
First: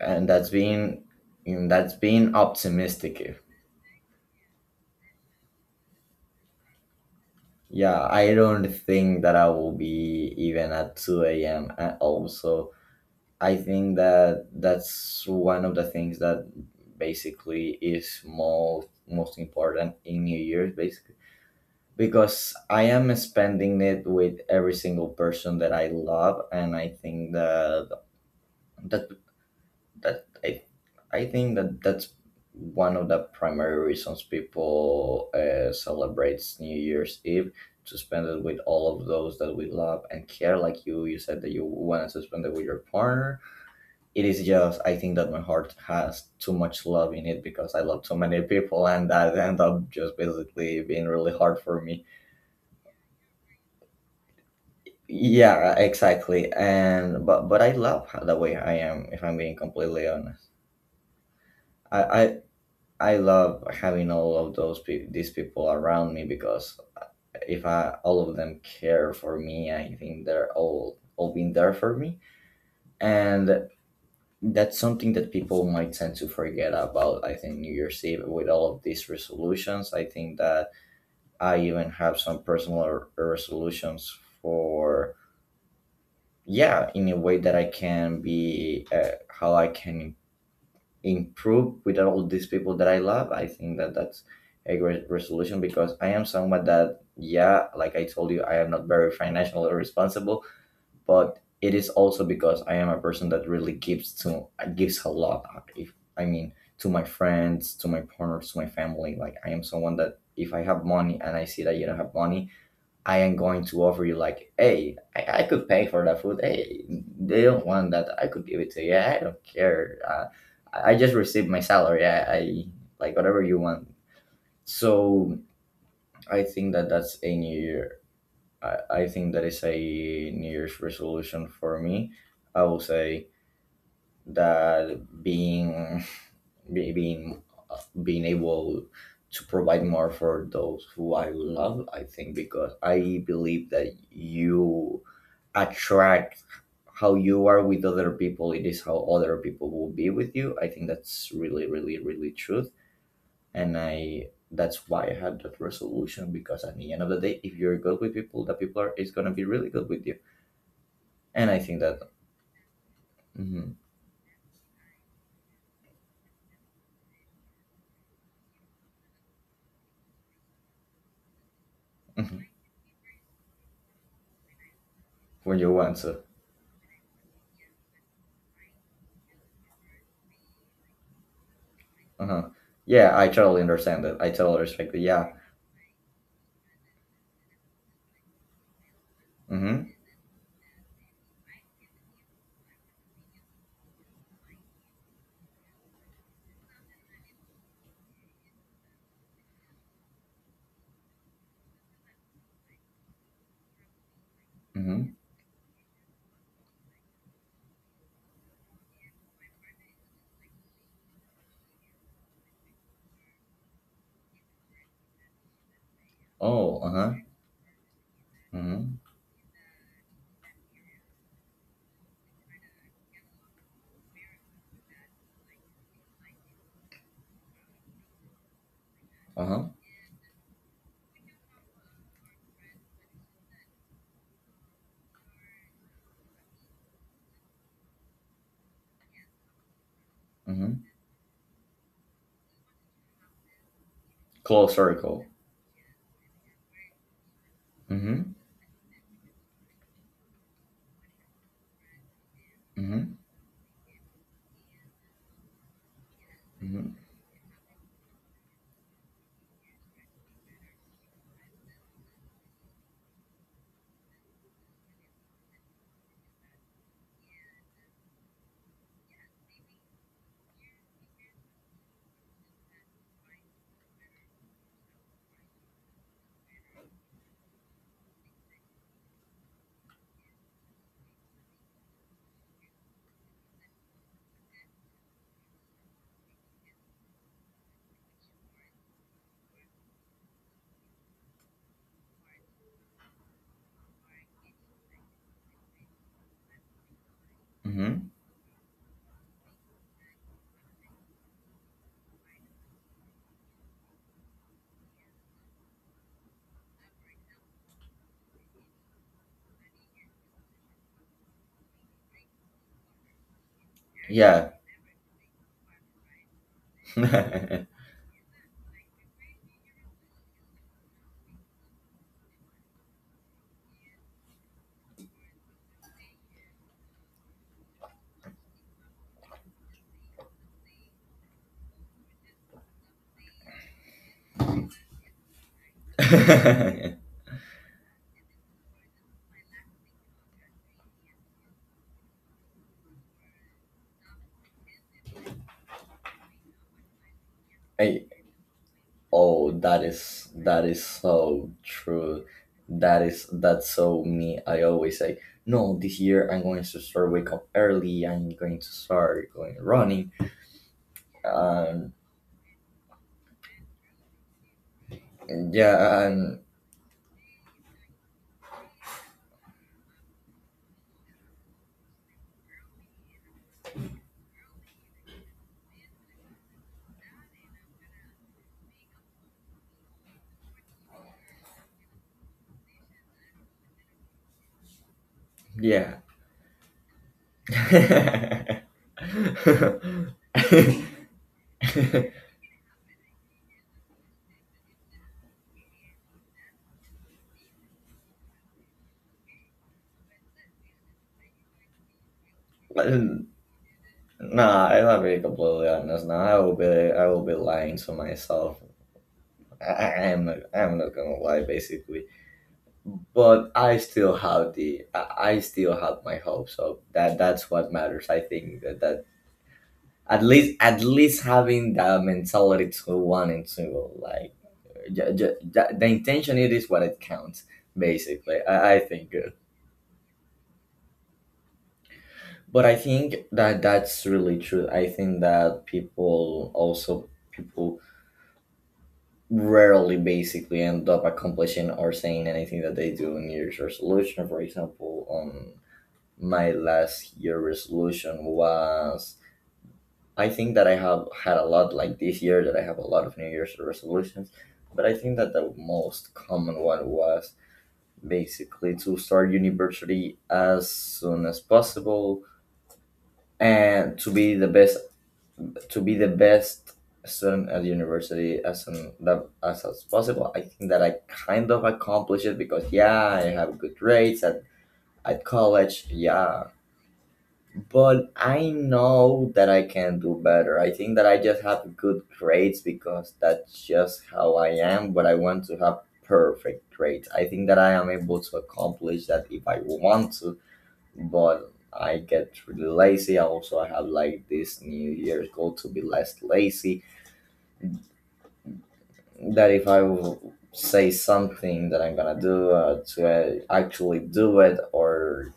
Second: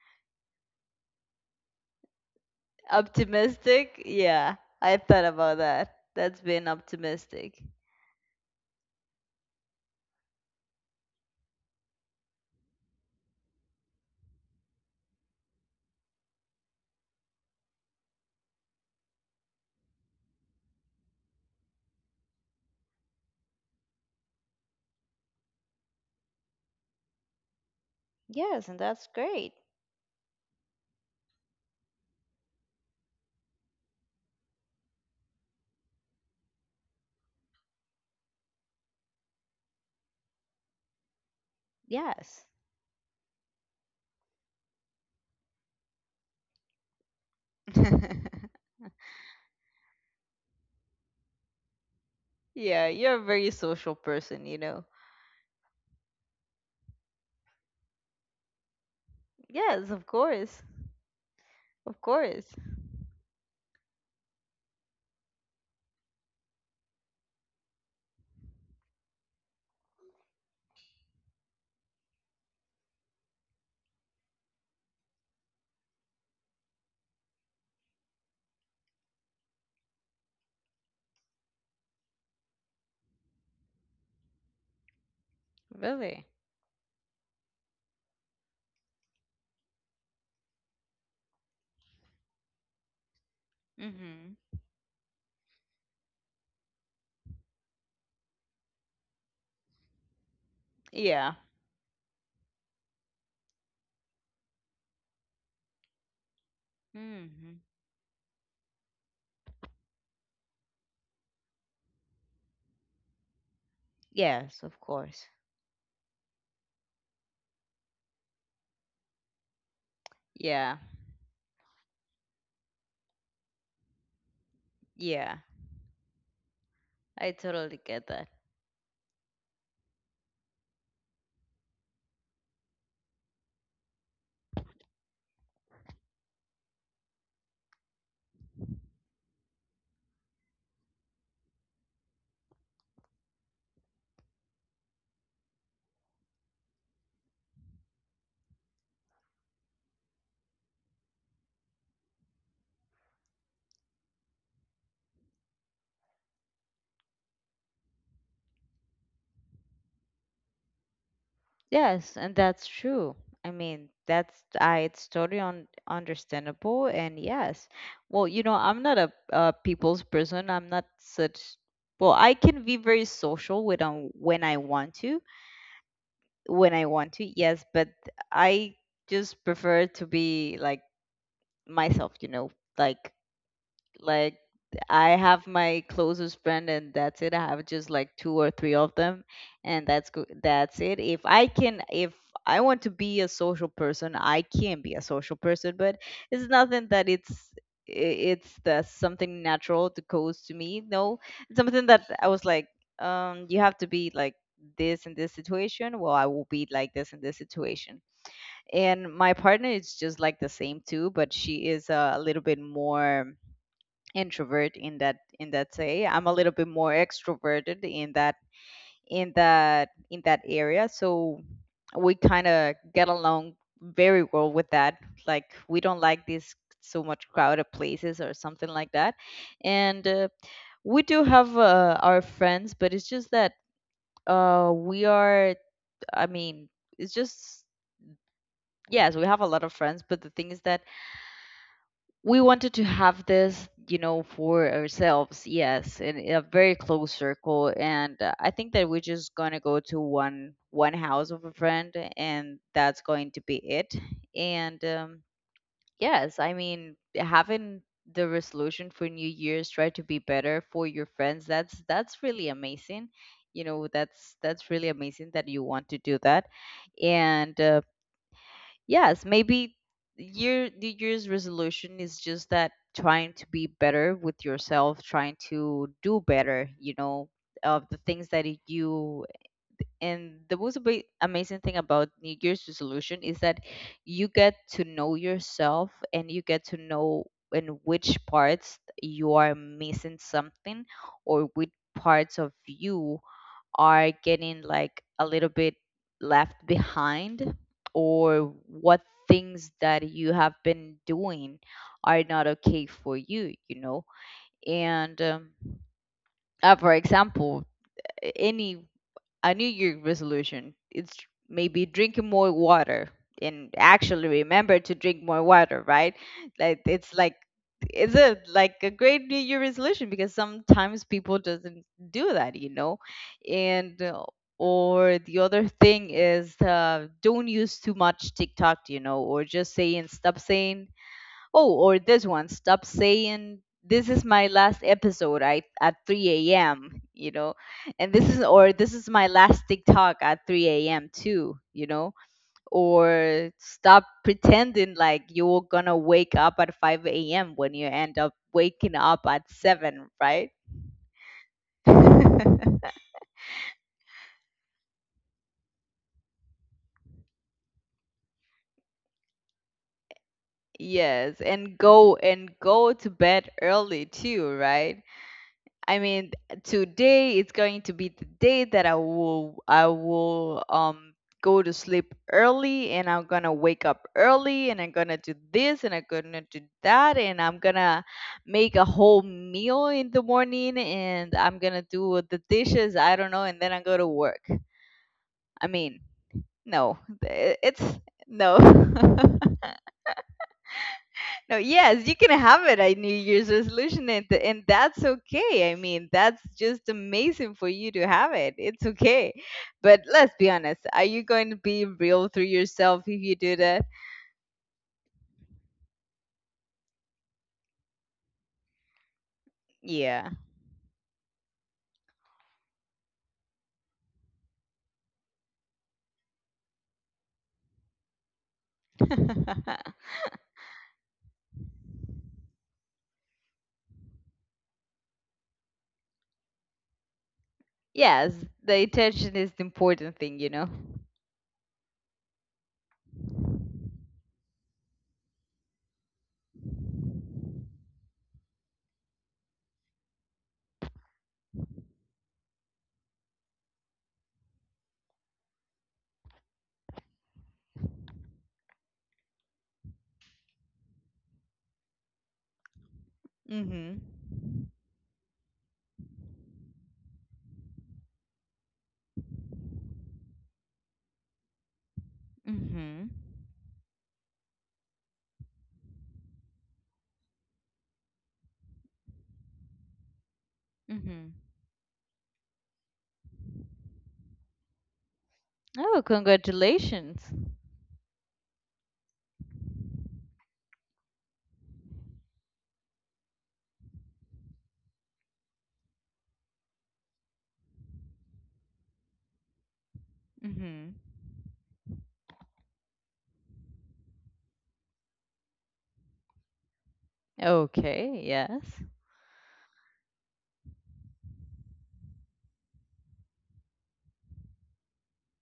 And that's been, that's been optimistic.
Optimistic? Yeah, I thought about that. That's being optimistic.
Yeah, I don't think that I will be even at 2 a.m., and also I think that that's one of the things that basically is most important in New Year's, basically, because I am spending it with every single person that I love, and I think that
Yes, and that's
the
great.
that I that's one of the primary reasons people celebrates New Year's Eve, to spend it with all of those that we love and care. Like you said that you wanted to
Yes.
spend it with your partner. It is just I think that my heart has too much love in it because I love so many
<laughs>
people, and that end up just basically being really hard for me.
Yeah, you're a very social person, you know.
Yeah, exactly. And but I love the way I am. If I'm being
Yes, of
completely honest,
course. Of
I I
course.
I love having all of those these people around me, because if I all of them care for me, I think they're all been there for me, and that's something that people might tend to forget about. I think New Year's Eve with all of these resolutions, I think that I even have some personal resolutions for,
Really?
yeah, in a way that I can be, how I can improve with all these people that I love, I think that that's
Mhm.
a great resolution, because I am someone that, yeah, like I told you, I am not very financially responsible,
Yeah.
but it is also because I am a person that really gives a lot. If I mean, to my
Hmm.
friends, to my partners, to my family, like I am someone that if I have money and I see that you don't have money, I am going to offer you like,
Yes, of
hey,
course.
I could pay for that food. Hey, they don't want that. I could give it to you. I don't care.
Yeah.
I just received my salary. I like, whatever you want.
Yeah.
So I think that that's
I
a new
totally
year.
get that.
I think that is a New Year's resolution for me. I will say that being be- being being able to provide more for those who I love. I think, because I believe that you attract how you are with other people, it is how other people will be with you. I think that's really, really, really truth. And I That's why I had that resolution, because at the end of the day if you're good with people, the people are is going to be really good with you. And I think that.
Yes, and that's true.
Mhm.
That's I it's totally un understandable and yes. Well, you know, I'm not a people's person. I'm not such, well, I
Mhm.
can be very social when I want to,
When you want to.
when I want to. Yes, but I just prefer to be like myself, you
Uh-huh.
know, like
Yeah, I totally understand that. I
like
totally respect it.
I
Yeah.
have my closest friend and that's it. I have just like two or three of them and
Mm-hmm.
that's it. If I can if I want to be a social person, I can be a social person, but it's nothing that it's i- it's the something natural that goes to me. No, it's something that I was like, you have to be like this
Mm-hmm.
in this situation. Well, I will be like this in this situation, and my partner is just like the same too, but she is a little bit more introvert in that say. I'm a little bit
Oh,
more
uh-huh.
extroverted
Mm-hmm.
in that area, so we kind of get along very well with that. Like we don't like these so much crowded places or something like that.
Uh-huh.
And we do have our friends, but it's just that we are, i mean it's just yes, we have a lot of friends, but the thing is that
Hmm.
we wanted to have this, you know, for
Close circle.
ourselves, yes, in a very close circle. And
Mm-hmm.
I think that we're just going to go to one house of a friend and that's
Mm-hmm.
going to be it. And yes, I
Mm-hmm.
mean having the resolution for new year's, try to be better for your friends, that's really amazing, you know, that's really amazing that you want to do that. And yes, maybe your New Year's resolution is just that, trying to be better with yourself, trying to do better, you know, of the things that you. And the most amazing thing about New Year's resolution is that you get to know yourself and you get to know in which parts you are missing something, or which parts of you are getting like a little bit left behind,
Hmm.
or what things that you have been doing are not okay for you, you know. And for example, any a New Year resolution, it's maybe drinking more water and actually
Yeah.
remember to drink more water, right? Like it's like,
<laughs>
it's a like a great New Year resolution because sometimes people doesn't do that, you know. And or the other thing is, don't use too much TikTok, you know, or just saying, stop saying, oh, or this one, stop saying this is my last episode at 3 a.m.,
<laughs>
you know, and this is, or this is my last TikTok at 3 a.m. too, you know, or stop pretending like you're gonna wake up at 5 a.m. when you
Hey!
end up waking up at
Oh,
7 a.m., right?
that is so true.
<laughs>
That is that's so me. I always say, no, this year I'm going to start wake up early. I'm going to start going running.
Yes,
Um,
and go to bed early too, right?
yeah,
I mean, today it's going to be the day that I will go to sleep early, and I'm gonna wake up early, and I'm gonna do this, and I'm gonna do that, and I'm gonna make a whole meal in the morning, and I'm gonna do the dishes, I don't know, and then I go to work. I mean,
yeah.
no, it's no. <laughs>
<laughs>
No, yes, you can have it a New Year's resolution, and that's okay. I mean, that's just amazing for you to have it. It's okay. But let's be honest, are you going to be real through yourself if you do that?
Nah, I love be completely honest. Nah, I will be lying to myself. I, I
Yeah.
am I'm not gonna lie. Basically, but I still have the I still have my hope. So that that's what matters. I think that
<laughs>
at least having the mentality to want and to like the intention it is what it counts
Yes,
basically.
the
I think
intention
good.
is the important thing, you know?
But I think that that's really true. I think that people also people rarely basically end up accomplishing or saying anything that they do in New Year's resolution, for example. My last year resolution was I think that I have had a lot like this year that I have a lot of New Year's
Mm hmm.
resolutions, but I think that the most common one was basically to start university as soon as possible
Mm hmm.
and to be the best to be the best student at university as soon as possible. I think that I
Mm hmm.
kind of accomplished it because yeah, I have good grades at college.
Oh,
Yeah,
congratulations.
but I know that I can do better. I think that I just have good grades because that's just how I am, but I want to have perfect grades. I think that I am able to accomplish that if I want to,
Mm hmm.
but I get really lazy. I also have like this New Year's goal to be less lazy.
Okay, yes.
That if I will say something that I'm gonna do to actually do it or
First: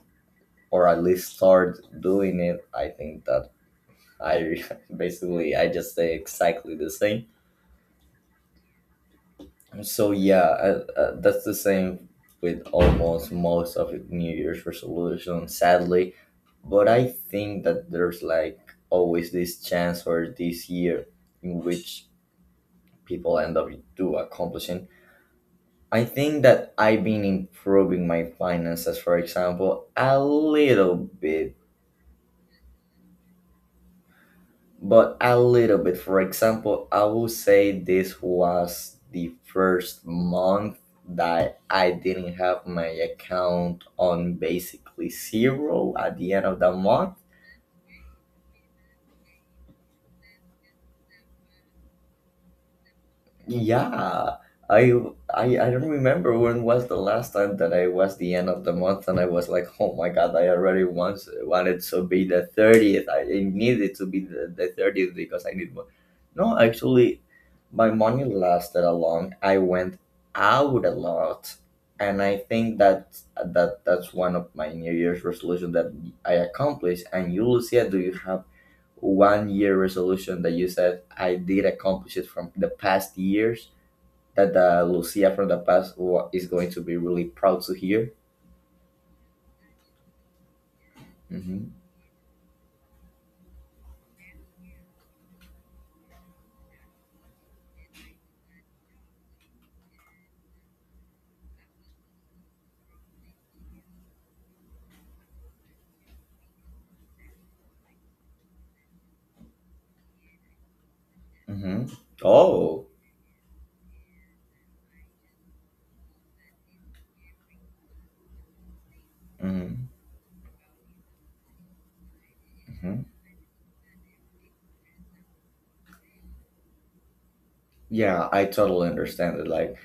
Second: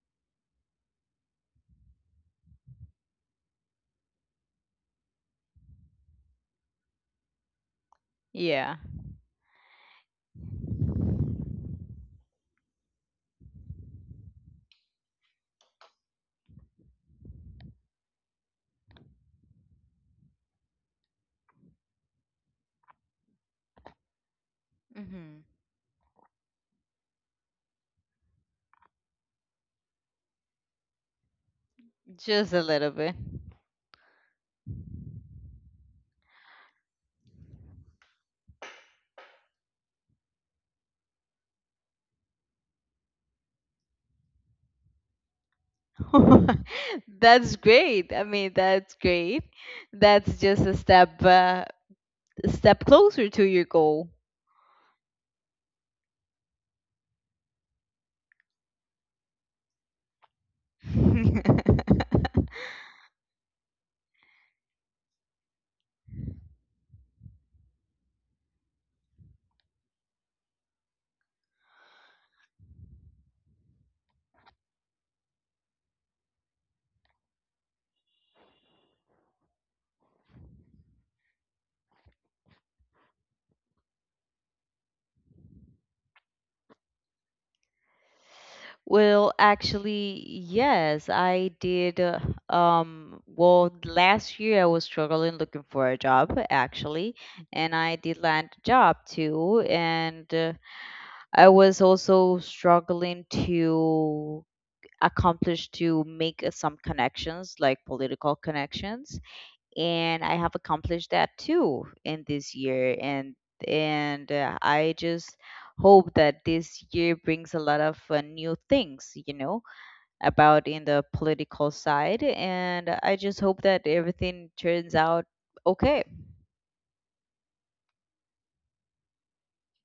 at least start doing it, I think that I <laughs> basically I just say exactly the same.
Yeah.
So yeah, that's the same with almost most of New Year's resolution, sadly. But I think that there's like always this chance for this year in which people end up do accomplishing.
Mm hmm.
I think that I've been improving my finances, for example, a little bit
Just a little bit.
but a little bit. For example, I will say this was the first month that I didn't have my account on basically zero at the end of the
<laughs>
month.
That's great. I mean, that's great. That's just a step closer to your goal.
Yeah, I I don't remember when was the last time that I was the end of the month and I was like, oh my god, I already once wanted to
<laughs>
be the 30th. I needed to be the 30th because I need more. No, actually, my money lasted a long. I went out a lot, and I think that that's one of my New Year's resolution that I accomplished. And you, Lucia, do you have one year resolution that you said I did accomplish it from the past years that the Lucia from the past is going to be really proud to hear.
Well, actually, yes, I
Mm-hmm.
did. Well, last year I was struggling looking for a job, actually, and I did land a job too. And I was also struggling to accomplish, to make some connections, like political connections, and I have accomplished that too
Mm-hmm.
in this
Oh.
year. And I just hope that this year brings a lot of new things, you know,
Mm-hmm.
about in the political side, and
Hmm.
I just hope that everything turns out okay.
Yeah, I totally understand it. Like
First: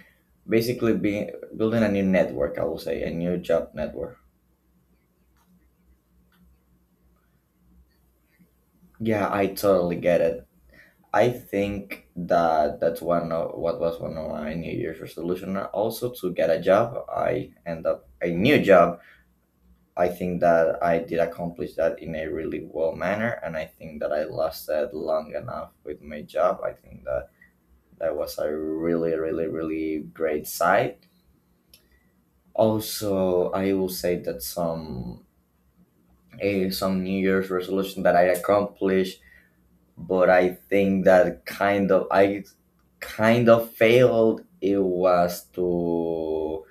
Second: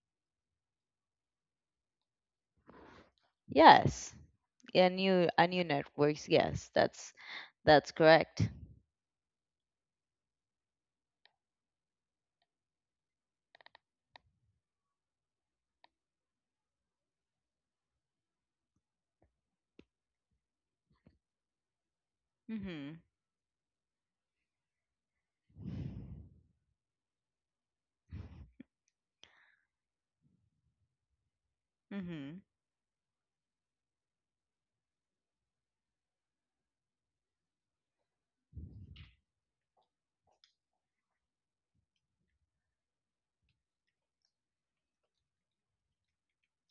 basically being building a new network, I will say a new job
Yes.
network.
Yeah, new a new networks, yes, that's correct.
Yeah, I totally get it. I think that that's one of what was one of my New Year's resolution. Also, to get a job, I end up a new job. I think that I did accomplish that in a really well
Mhm.
manner, and I think that I lasted long enough with my job. I think that that was a really, really, really great site.
Mhm.
Also, I will say that some New Year's resolution that I accomplished but I think that kind of failed it was to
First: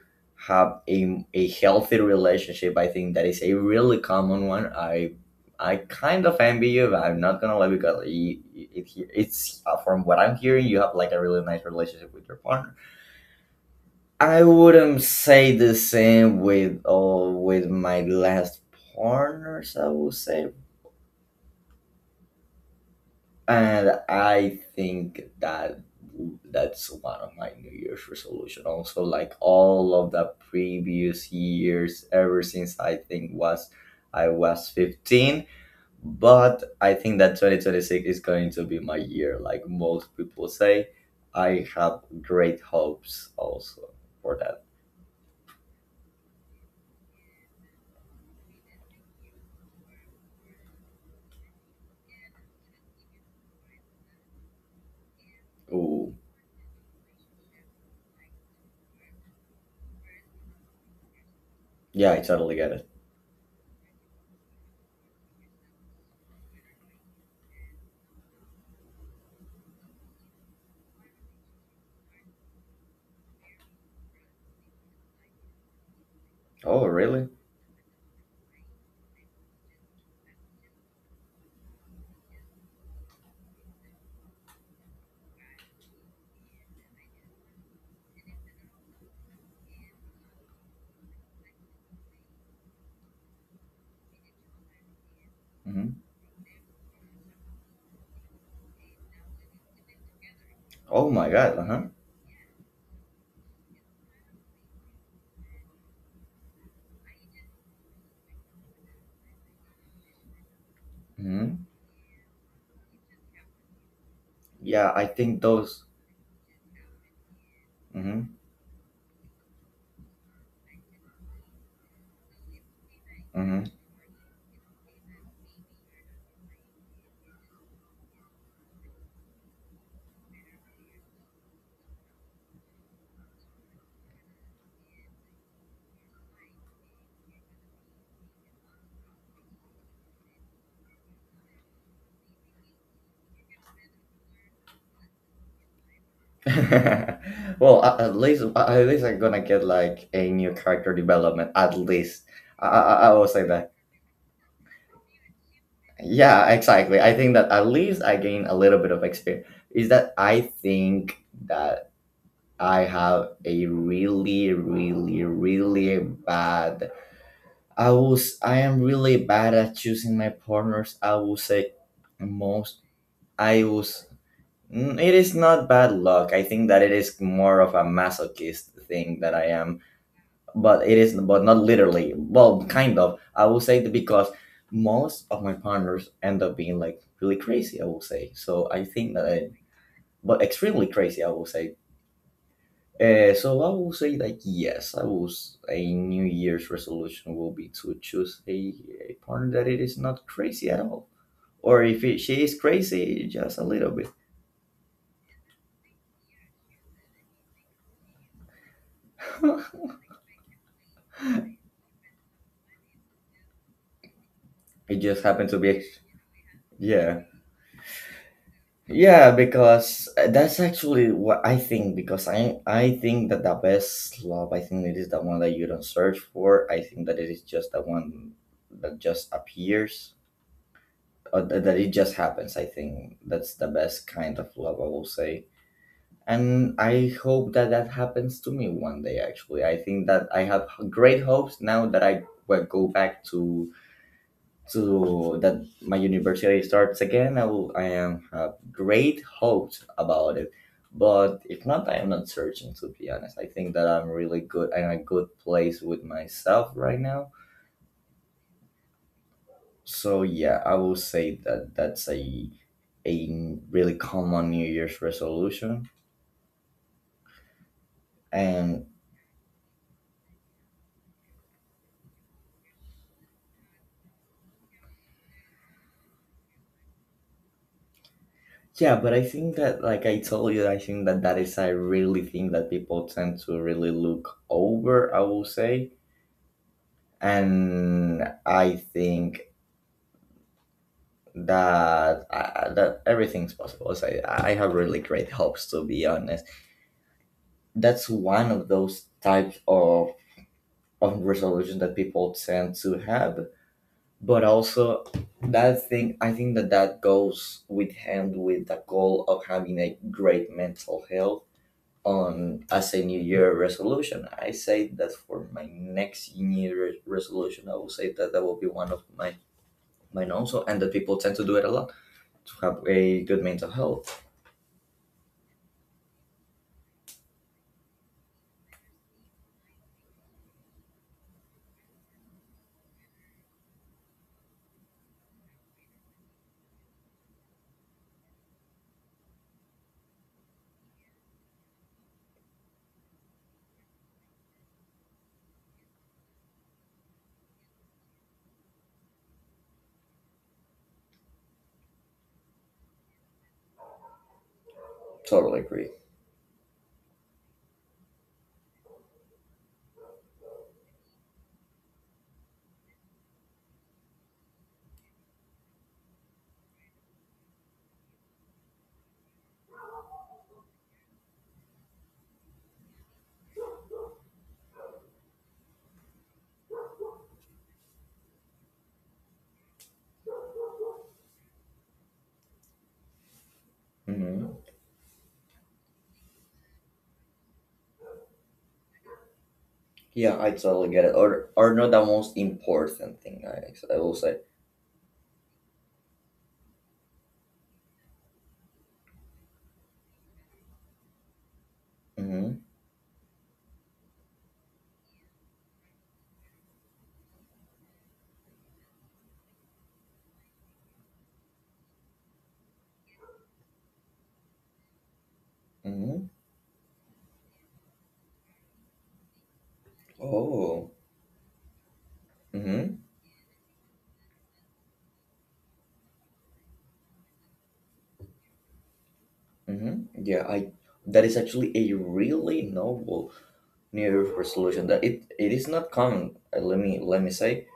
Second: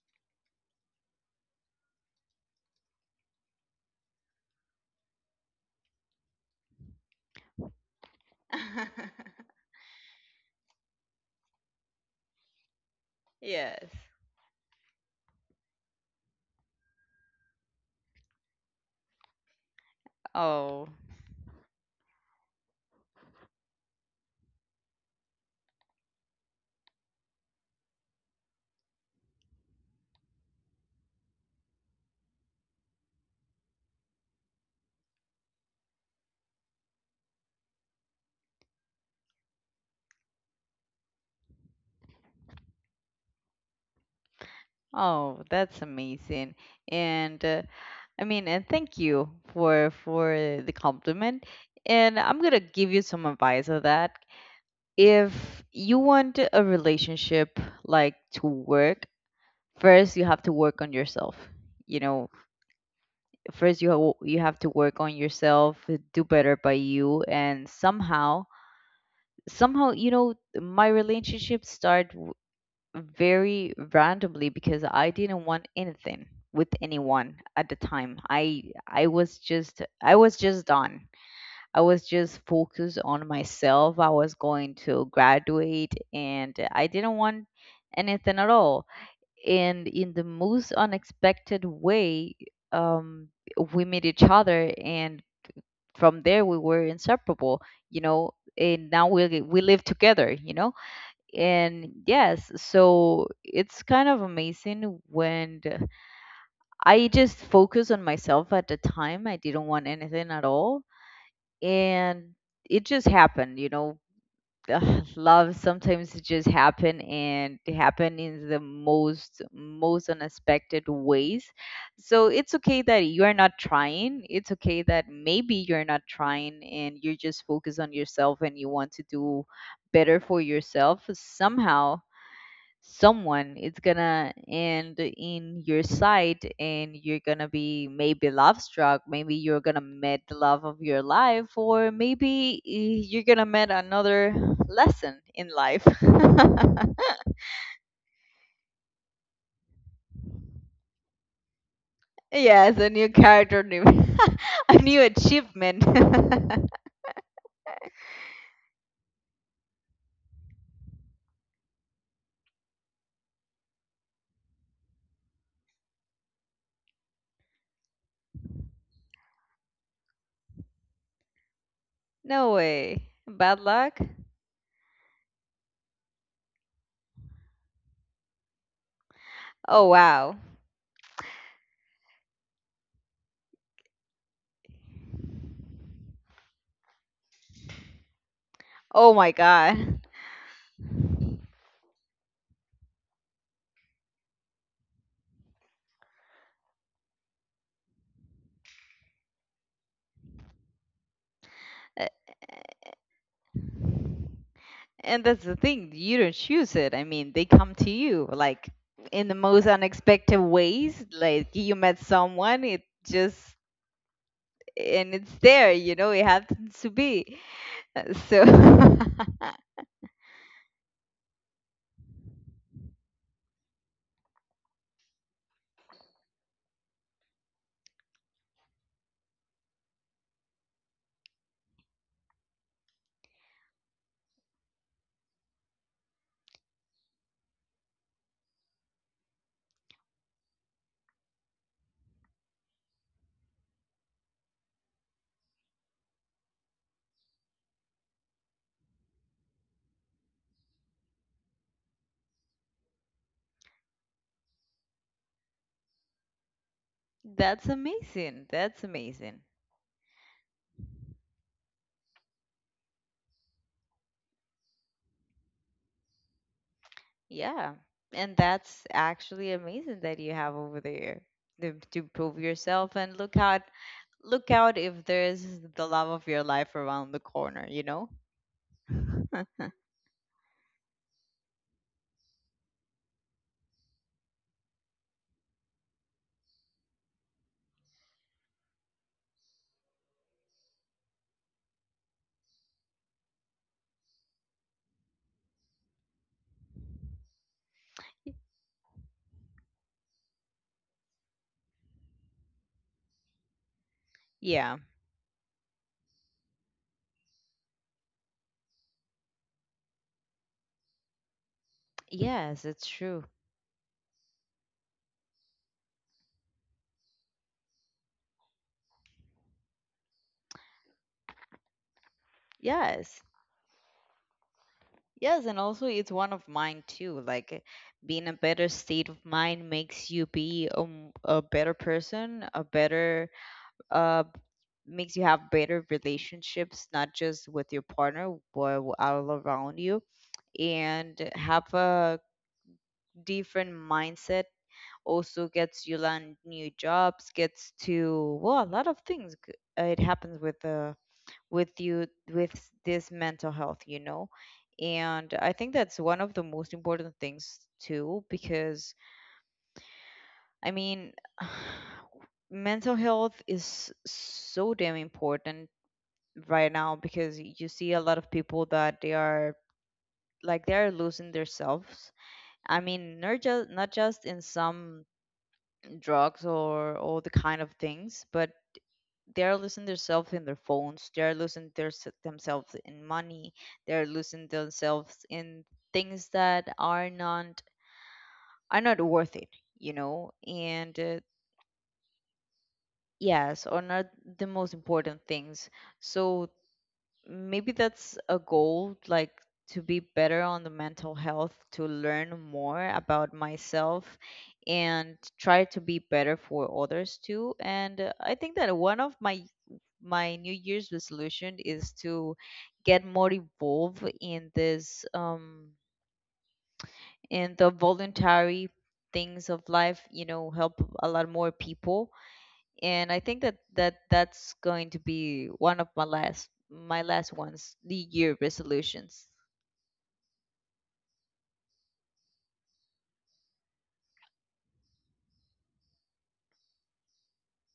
have a healthy relationship. I think that is a really common one. I kind of envy you. But I'm not gonna lie because
<laughs>
it's from what I'm hearing, you have like a really nice relationship with your partner.
Yes.
I wouldn't say the same with all with my last partners. I would say
Oh.
and I think that that's one of my New Year's resolution. Also, like all of the previous years, ever since I was 15. But I think that 2026 is going to be my year. Like most people say, I have great hopes also for that.
Oh, that's amazing. And I mean, and thank you for the compliment. And I'm gonna give you some advice of that. If you
Ooh,
want a relationship like to work, first you have to work on yourself. You
yeah, I
know,
totally get it.
first you you have to work on yourself, do better by you, and somehow somehow, you know, my relationship start very randomly because I didn't want anything with
Oh, really?
anyone at the time. I was just, I was just done. I was just focused on myself. I was going to graduate and I didn't want anything at all. And in the most unexpected way, um, we met each other, and
Hmm.
from there we were inseparable, you know, and now we live together, you know.
Oh my God. Uh huh.
And yes, so it's kind of amazing when I just focus on myself at the time, I didn't want anything at all,
Hmm.
and it just happened, you know.
Yeah, I
Ugh,
think
love
those.
sometimes it just happen, and it happen
Mm-hmm.
in the most most unexpected ways. So it's okay that you are not
Mm-hmm.
trying, it's okay that maybe you're not trying and you're just focused on yourself and you want to do better for yourself. Somehow someone it's gonna end in your sight, and you're gonna be maybe love struck, maybe you're gonna meet the love of your life, or maybe you're gonna meet another lesson in life.
<laughs> Well, at least at least I'm gonna get like a new character development. At least
<laughs>
I,
Yes,
I
a
I
new
will say
character
that.
new. <laughs> A new achievement.
Yeah, exactly. I think that at least I gain a little bit of experience. Is that I think that I have a really, really, really bad. I am really bad at choosing my partners. I will say
<laughs> No
most.
way, bad
I
luck.
was. It is not bad luck. I think that it is more of a masochist thing that I am
Oh wow.
but it is, but not literally well kind of I will say that because most of my partners end up being like really crazy I will say, so I
Oh
think that
my god.
but extremely crazy I will say. So I will say like yes I a New Year's resolution will be to choose a partner that it is not crazy at all or if
Eh,
it, she is crazy just a little bit.
And that's the thing, you don't choose it. I mean, they come to you like in the most
<laughs>
unexpected ways. Like you met someone, it just,
It
and
just
it's
happened to
there,
be.
you know, it happens to
Yeah.
be. So
Yeah, because that's actually what I think. Because I think that the best love, I think it is the one that you don't search for. I think that it is just the one that just appears, or that, that it just happens. I think that's the best kind of love, I will say. And I hope that that happens to me one day. Actually, I think that I have great hopes now that I will go back to that my university starts again, I will I am have great hopes about it. But if not, I am not searching to be honest. I think that I'm really good in a good place with myself right
<laughs>
now.
that's amazing. That's amazing.
So yeah, I will say that that's a really common New Year's resolution.
Yeah. And that's
And
actually amazing that you have over there to prove yourself and look out, look out if there's the love of your life around the corner, you know?
yeah, but I think
<laughs>
that like I told you, I think that that is a really thing that people tend to really look over. I will say and I think that that everything's possible. So I have really great hopes to be honest. That's one of those types of resolution that people tend to have. But
Yeah.
also, that thing I think that that goes with hand with the goal of having a great mental health
Yes,
on
it's
as a New
true.
Year resolution. I say that for my next New Year resolution, I will say that that will be one of my mine also, and that people tend to do it a lot to have
Yes.
a good mental health.
Yes, and also it's one of mine too. Like being a better state of mind makes you be a better person, a better uh makes you have better relationships, not just with your partner but all around you, and have a different mindset also gets you land new jobs, gets to, well, a lot of things it happens with you with this mental health, you know. And I
Totally
think
agree.
that's one of the most important things too, because i mean <sighs> mental health is so damn important right now because you see a lot of people that they are like they're losing themselves. I mean, not just not just in some drugs or all the kind of things, but they're losing themselves in their phones, they're losing themselves in money, they're losing
Hmm.
themselves in things that are not, are not worth it, you know.
Yeah, I totally
And
get it. Or not the most important thing.
yes, are
I
not
will say.
the most important things. So maybe that's a goal, like to be better on the mental health, to learn
Mm-hmm.
more about myself and try to be better for others too. And I think that one of my my New Year's resolution is to get more involved in this
Mm-hmm.
in the voluntary things of life, you know, help
Oh.
a lot more people.
Mm-hmm.
And I think that that's going to be one of my last ones, the year resolutions.
Mm-hmm. Yeah, I. That is actually a really noble New Year's resolution. That it is not common. Let me say.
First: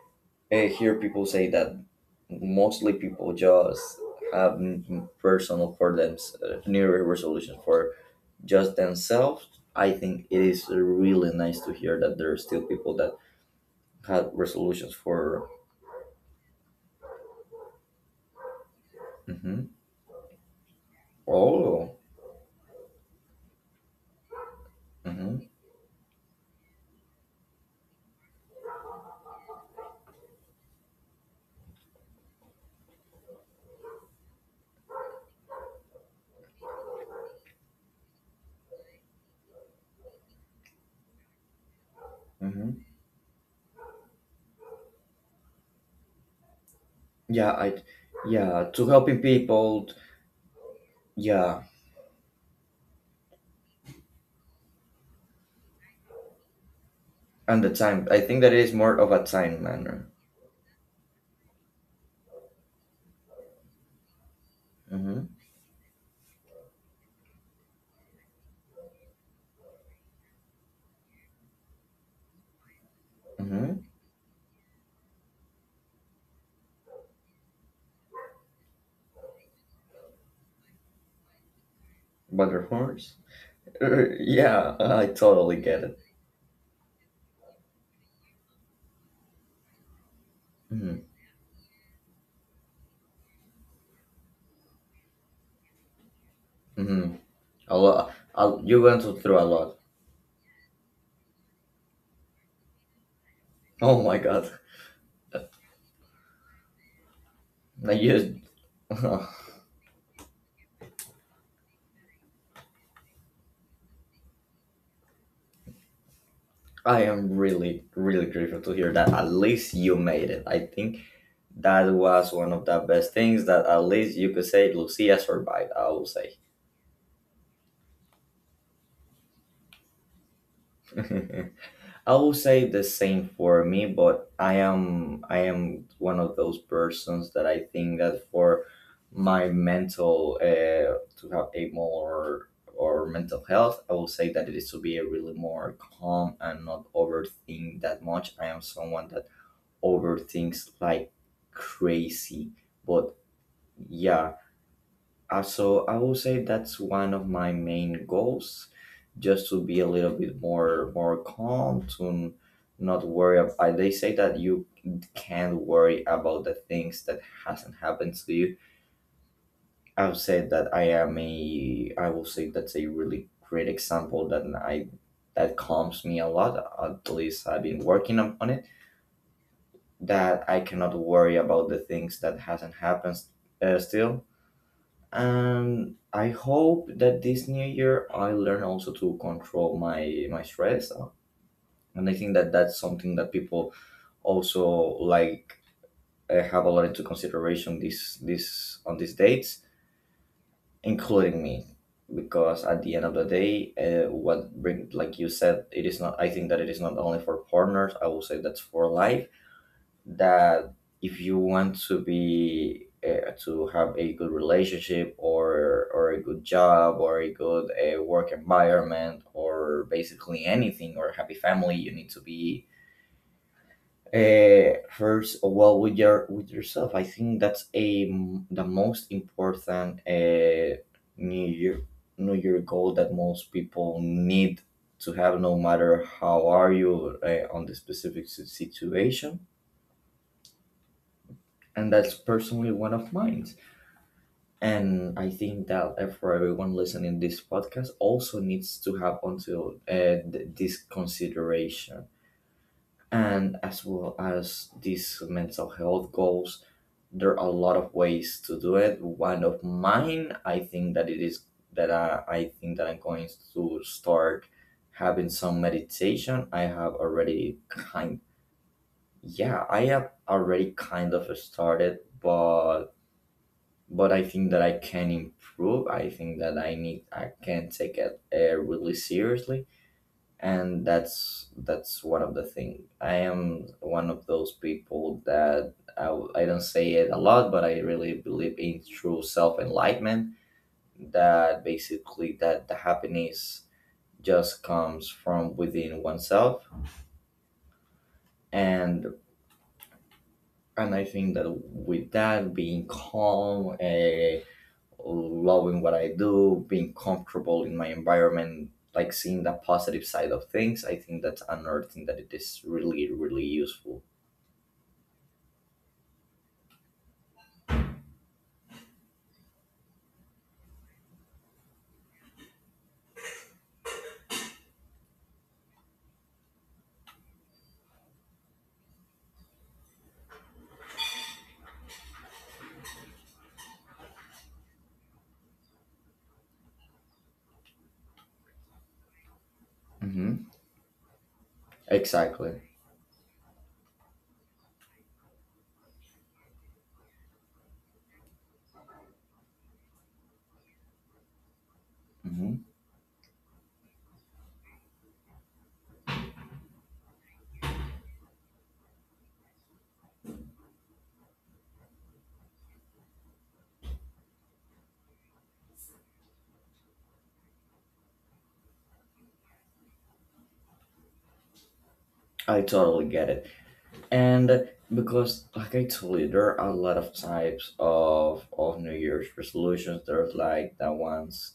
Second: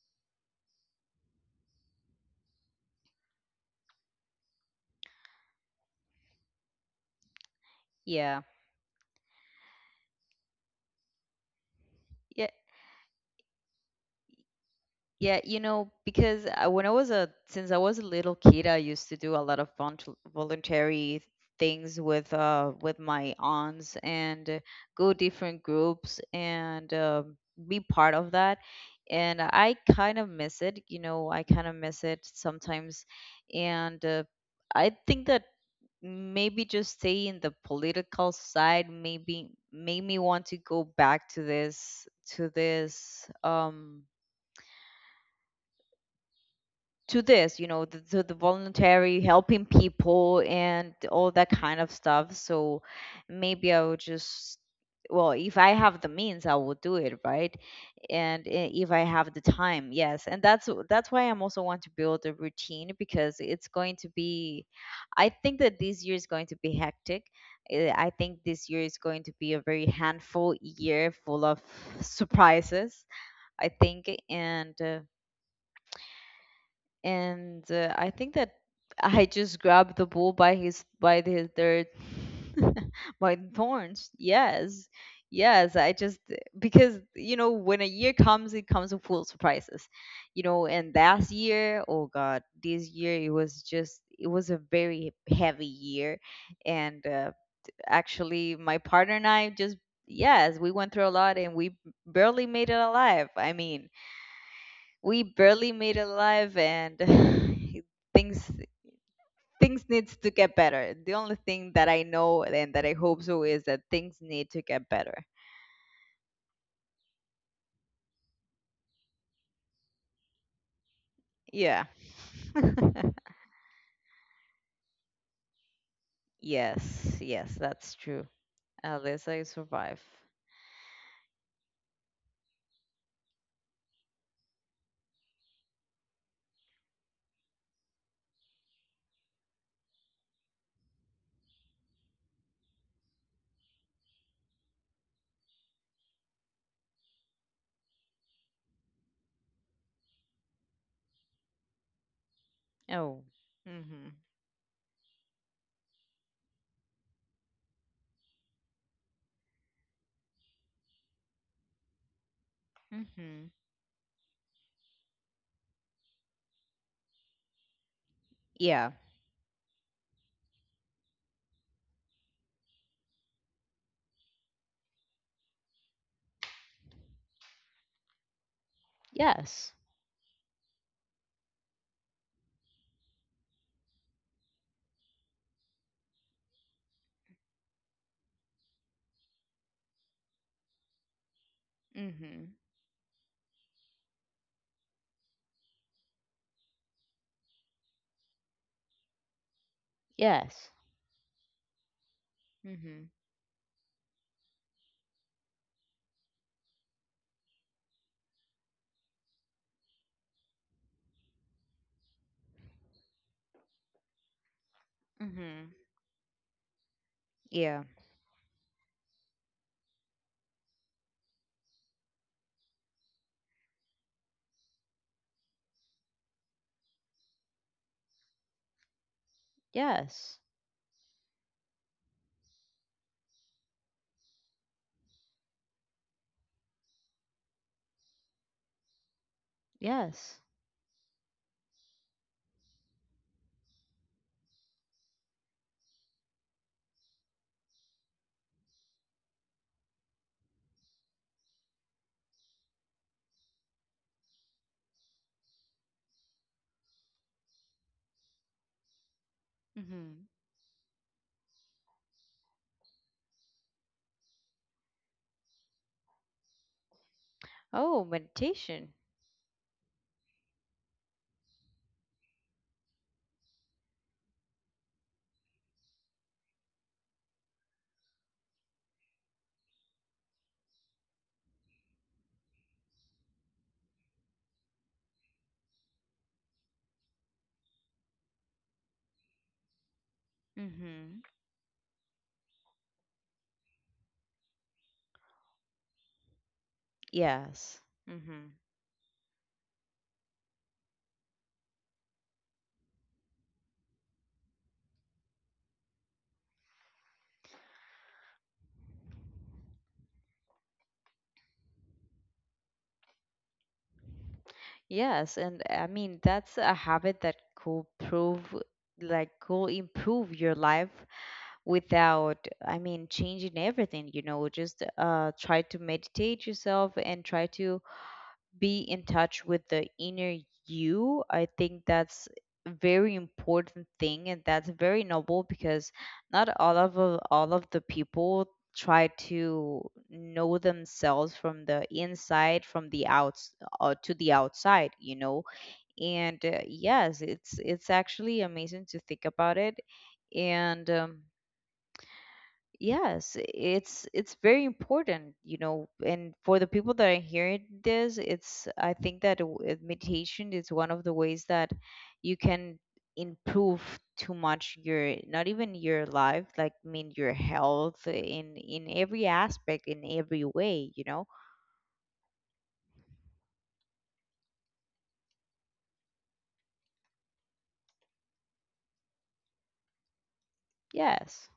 I hear people say that mostly people just have personal for them New Year's resolutions for
Yeah.
just themselves. I think it is really nice to hear that there are
Yeah,
still people that had resolutions
yeah,
for.
you know, because I, when I was a since I was a little kid, I used to do a lot
Mm-hmm.
of volunteer voluntary things
All.
with my aunts and go
Mm-hmm.
different groups and be part of that. And I kind of miss it, you know, I kind of miss it sometimes. And I think that maybe just stay in the political side maybe made me want to go back to
Mm-hmm.
this to
Yeah,
this you know the
yeah, to
voluntary
helping
helping
people.
people and all that
Yeah,
kind of stuff. So maybe I would just, well, if I have the means I will do it, right?
and the time. I
and
think that it
i-
is
if I
more of a
have the
time
time,
manner.
yes. And that's that's why I'm also want to build a routine because it's going to be, I
Mm-hmm.
think that this year is going to be hectic. I think this year is going to be a very handful year full of surprises, I
Mm-hmm.
think. And I think that <laughs> I just grabbed the bull by his by the their
Butter
<laughs>
horse.
by the thorns.
<laughs> Yeah,
Yes,
I totally
yes.
get
I
it.
just, because you know when a year comes, it comes with full surprises, you know. And
Mm-hmm.
last year, oh God, this year it was a very heavy year, and
Mm-hmm. A lot.
actually
A,
my
you went
partner and
through a
I just,
lot.
yes, we went through a lot and we barely made it alive. I mean,
Oh my god.
we barely made it alive, and
I
<sighs>
just.
things
<laughs>
things needs to get better. The only thing that I know and that I hope so is that things need to get better.
I am really, really grateful to hear that. At least you made it. I think
Yeah.
that was one of the
<laughs>
best things that at least you could say Lucia survived, I will say.
Yes, yes, that's true. At least I survive.
<laughs> I will say the same for me, but I am one of those persons that I think that for my mental to have a more or mental health, I will say that it is to be a really more calm and not overthink that much. I am someone that overthinks like crazy, but
Oh. Hmm.
yeah. So I will say that's one of my main goals, just to be a little bit more calm, to not worry.
Hmm.
I they say that you can't worry about the things that hasn't happened to you.
Yeah.
I've said that I am a. I will say that's a really great example that I that calms me a lot. At least I've been working on it.
Yes.
That I cannot worry about the things that hasn't happened still. And I hope that this new year I learn also to control my stress, and I think
Hmm.
that that's something that people also, like, have a lot into consideration this on these dates,
Yes.
including me, because at the end
Hmm.
of the day, what bring, like you said, it is not. I think that it is not only for partners. I will say that's for life, that if you want to be to have a good relationship
Hmm.
or a good job or a good
Yeah.
work environment or basically anything or happy family, you need to be first well with your with yourself. I think that's a the most important
Yes.
new year new year goal that most people need to have, no matter how are you on the specific situation,
Yes.
and that's personally one of mine. And I think that for everyone listening this podcast also needs to have onto this consideration. And as well as these mental health goals, there are a lot of ways to do it. One of
Hmm.
mine, I think that it is that I think that I'm going to start having some meditation. I have already
Oh,
kind,
meditation.
yeah, I have already kind of started, but I think that I can improve. I think that I need I can take it really seriously, and that's one of the thing. I am one of those people that I, I don't say it a lot, but I really believe in true self enlightenment.
Hmm.
That basically that the happiness just comes from within oneself,
Yes. Hmm.
and and I think that with that being calm, loving what I do, being comfortable in my environment, like seeing the positive side of things. I think that's another thing that it is really, really useful.
Yes, and I mean that's a habit that could prove like could improve your life without, I mean, changing everything, you know, just try to meditate yourself and try to be in touch with the inner you. I think that's a very important thing, and that's very noble because not all of the people try to
hmm
know themselves from the
Exactly.
inside from the outs to the outside, you know. And Yes, it's actually amazing to think about it, and
hmm
yes, it's very important, you know. And for the people that are hearing this, it's, I think that meditation is one of the ways that you can improve too much your, not even your life, like I mean your health in every aspect in every way, you know.
I totally get it. And because, like I told you, there are a lot of types of New Year's resolutions. There's like the
Yes.
ones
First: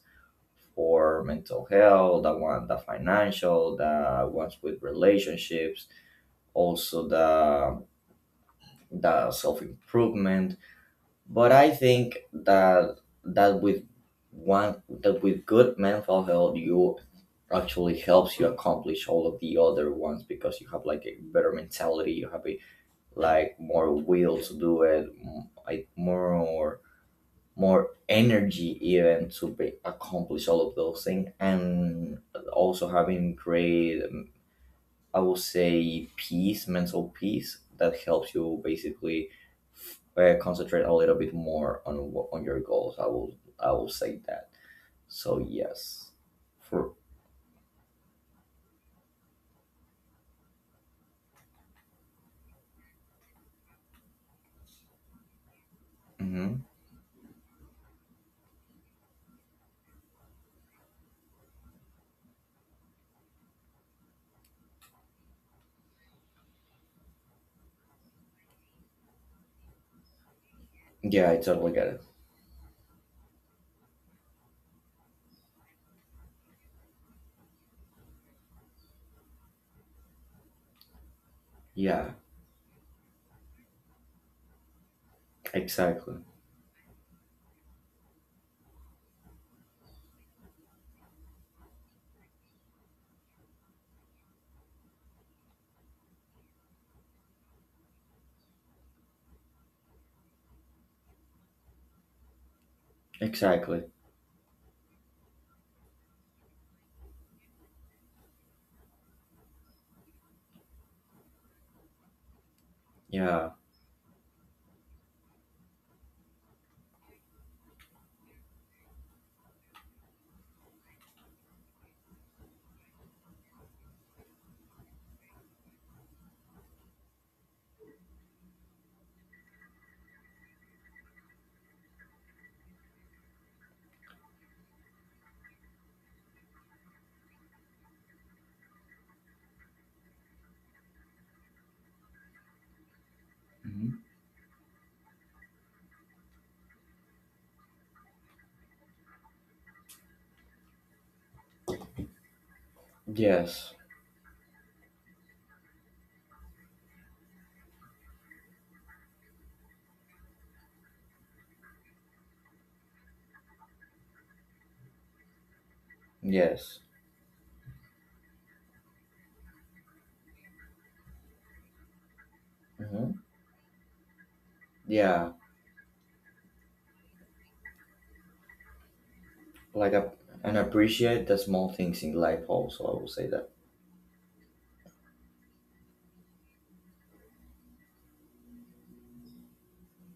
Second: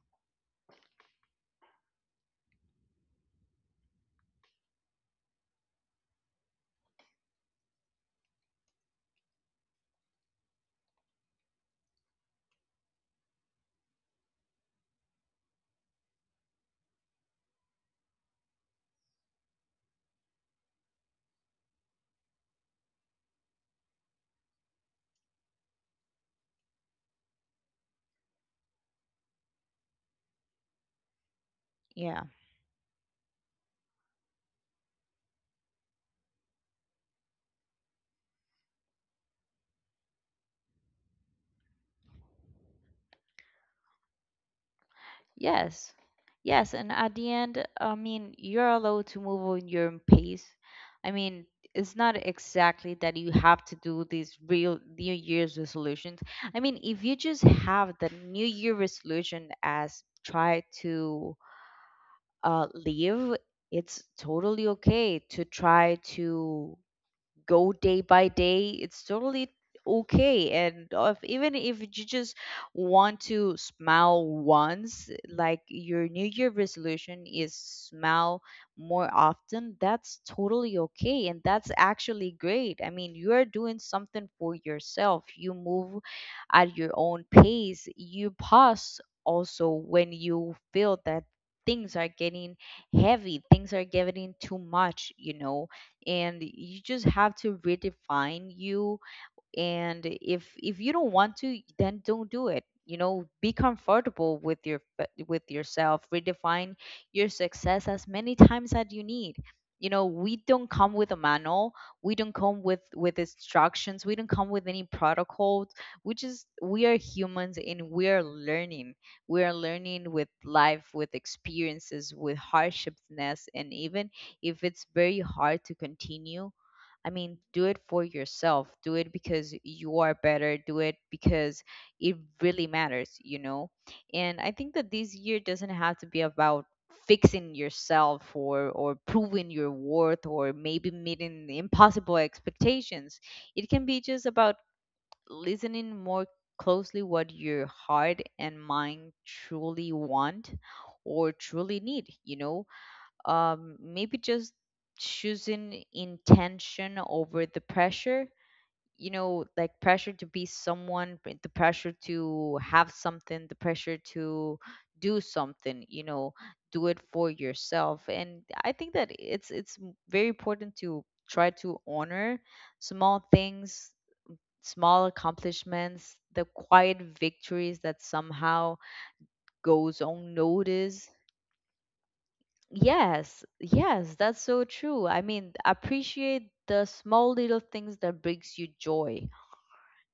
for mental health, the one the financial, the ones with relationships, also the self improvement. But I think that that with one that with good mental health you actually helps you accomplish all of the other ones because you have like a better mentality, you have a, like more will to do it, like more energy even to be, accomplish all of those things, and
Yeah.
also having great, I will say, peace, mental peace that helps you basically concentrate a little bit more on on your goals. I will say that. So
Yes,
yes,
yes, and
for.
at the end, I mean, you're allowed to move on your own pace. I mean, it's not exactly that you have to do these real New Year's resolutions. I
hmm
mean, if you just have the New Year resolution as try to live, it's totally okay. To try to go day by day, it's totally okay. And if,
yeah, I
even
totally
if you
get it.
just want to smile once, like your new year resolution is smile more often, that's totally okay, and that's
Yeah,
actually great. I mean, you are doing something for yourself. You move
exactly,
at your own pace. You pause also when you feel that things are getting heavy, things are getting too much, you know. And you just have to redefine you. And if you don't want to, then don't do it, you know. Be
exactly.
comfortable with your, with yourself. Redefine your success as many times as you need, you know. We don't come with a manual. We don't come with
Yeah.
instructions. We don't come with any protocols. We just, we are humans and we are learning. We are learning with life, with experiences, with hardships. And even if it's very hard to continue, I mean, do it for yourself. Do it because you are better. Do it because it really matters, you know? And I think that this year doesn't have to be about fixing yourself or proving your worth or maybe meeting impossible expectations. It can be
hmm
just about listening more closely what your heart and mind truly want or truly need, you know?
yes,
Maybe just choosing intention over the pressure, you know, like pressure to be someone, but the pressure to have something, the pressure to do something, you know.
yes.
Do it for yourself. And I think that it's very important to try to honor
hmm
small things, small
Yeah,
accomplishments, the quiet victories that somehow
like
goes
a, and
unnoticed.
appreciate the small things in life. Also, I will say
Yes,
that.
yes, that's so true. I mean, appreciate the small little things that brings you joy.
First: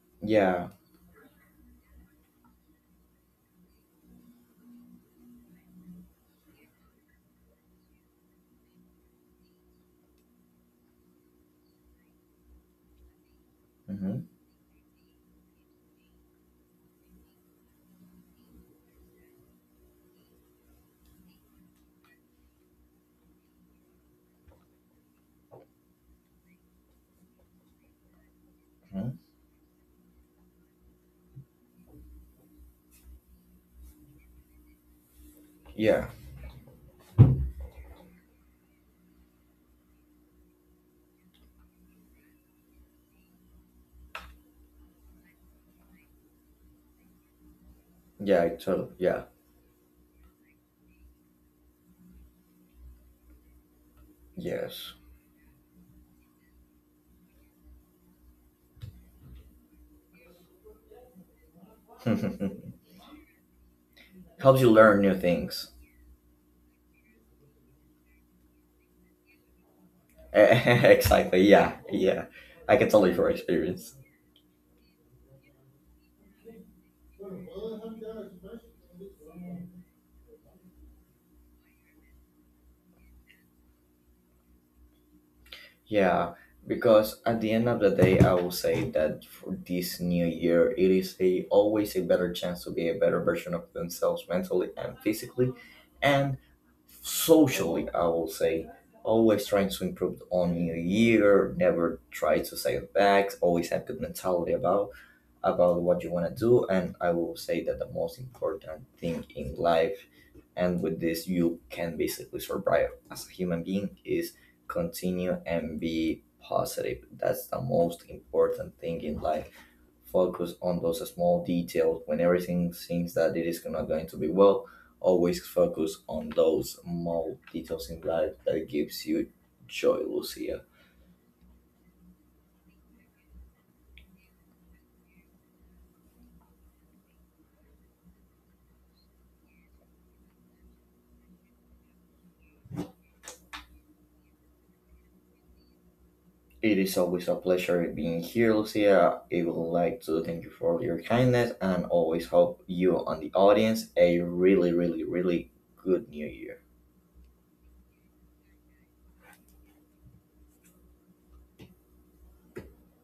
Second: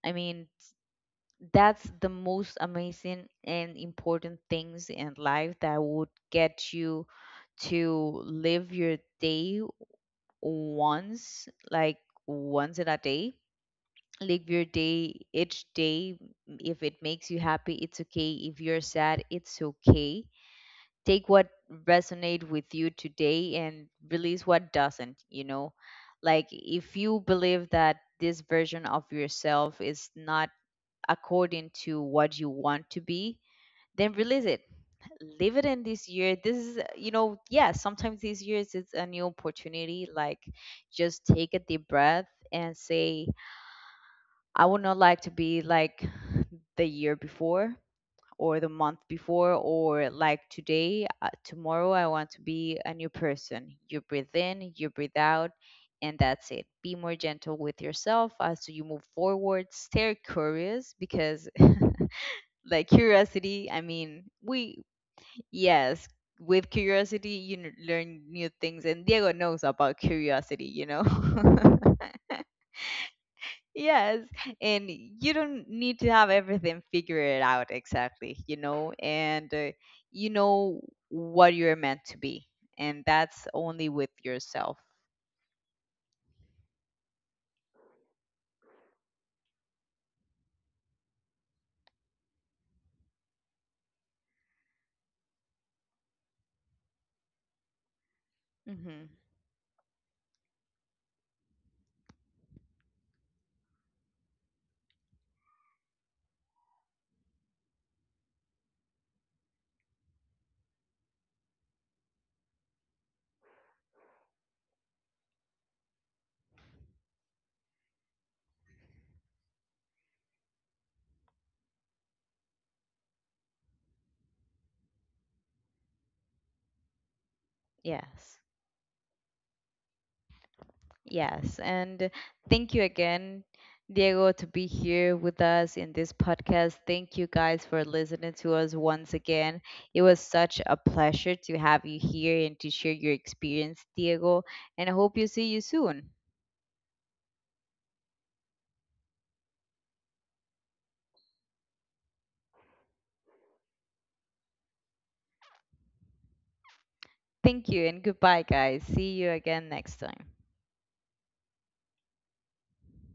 I mean,
Yeah.
that's the most amazing and important things in life that would get you to live your day once, like once in a day.
hmm
Live your day each day. If it makes you happy, it's okay. If you're sad, it's okay. Take what resonate with you today and release what doesn't, you know. Like if you believe that this version of
hmm
yourself is not according to what you want to be, then release it. Leave it in this
Yeah.
year. This is, you know, yeah, sometimes these years it's a new opportunity. Like just take a deep breath and say, I would not like to be like the year before
Yeah. I
or the
totally.
month
Yeah.
before or like today. Tomorrow I want to be a new person. You breathe in, you
Yes.
breathe out, and that's it. Be more gentle with yourself as you move forward. Stay curious because <laughs>
<laughs>
like curiosity, I mean,
Helps you
we,
learn new things.
yes, with curiosity you learn new things. And Diego knows about
<laughs>
curiosity, you know.
Exactly. Yeah. Yeah.
<laughs>
I can tell you from experience.
Yes, and you don't need to have everything figured out exactly, you know, and you know what you're meant to be, and that's only with yourself.
Yeah. Because at the end of the day, I will say that for this new year, it is a always a better chance to be a better version of themselves mentally and physically, and socially. I will say
Hmm.
always trying to improve on new year. Never try to say back. Always have good mentality about what you want to do. And I will say that the most important thing in life, and with this you can basically survive as a human being, is continue and be positive. That's the most important thing in life. Focus on those small details when everything seems that it is not going to be well. Always focus on those small details in life
Yes,
that gives you joy, Lucia.
yes, and thank you again, Diego, to be here with us in this podcast. Thank you guys for listening to us once again. It was such a pleasure to have you here and to share your experience, Diego, and I hope you see you soon.
It is always a pleasure being here, Lucia. I would like to thank you for your kindness and always hope you and the audience a really, really, really good new year.
Thank you and goodbye, guys. See you again next time.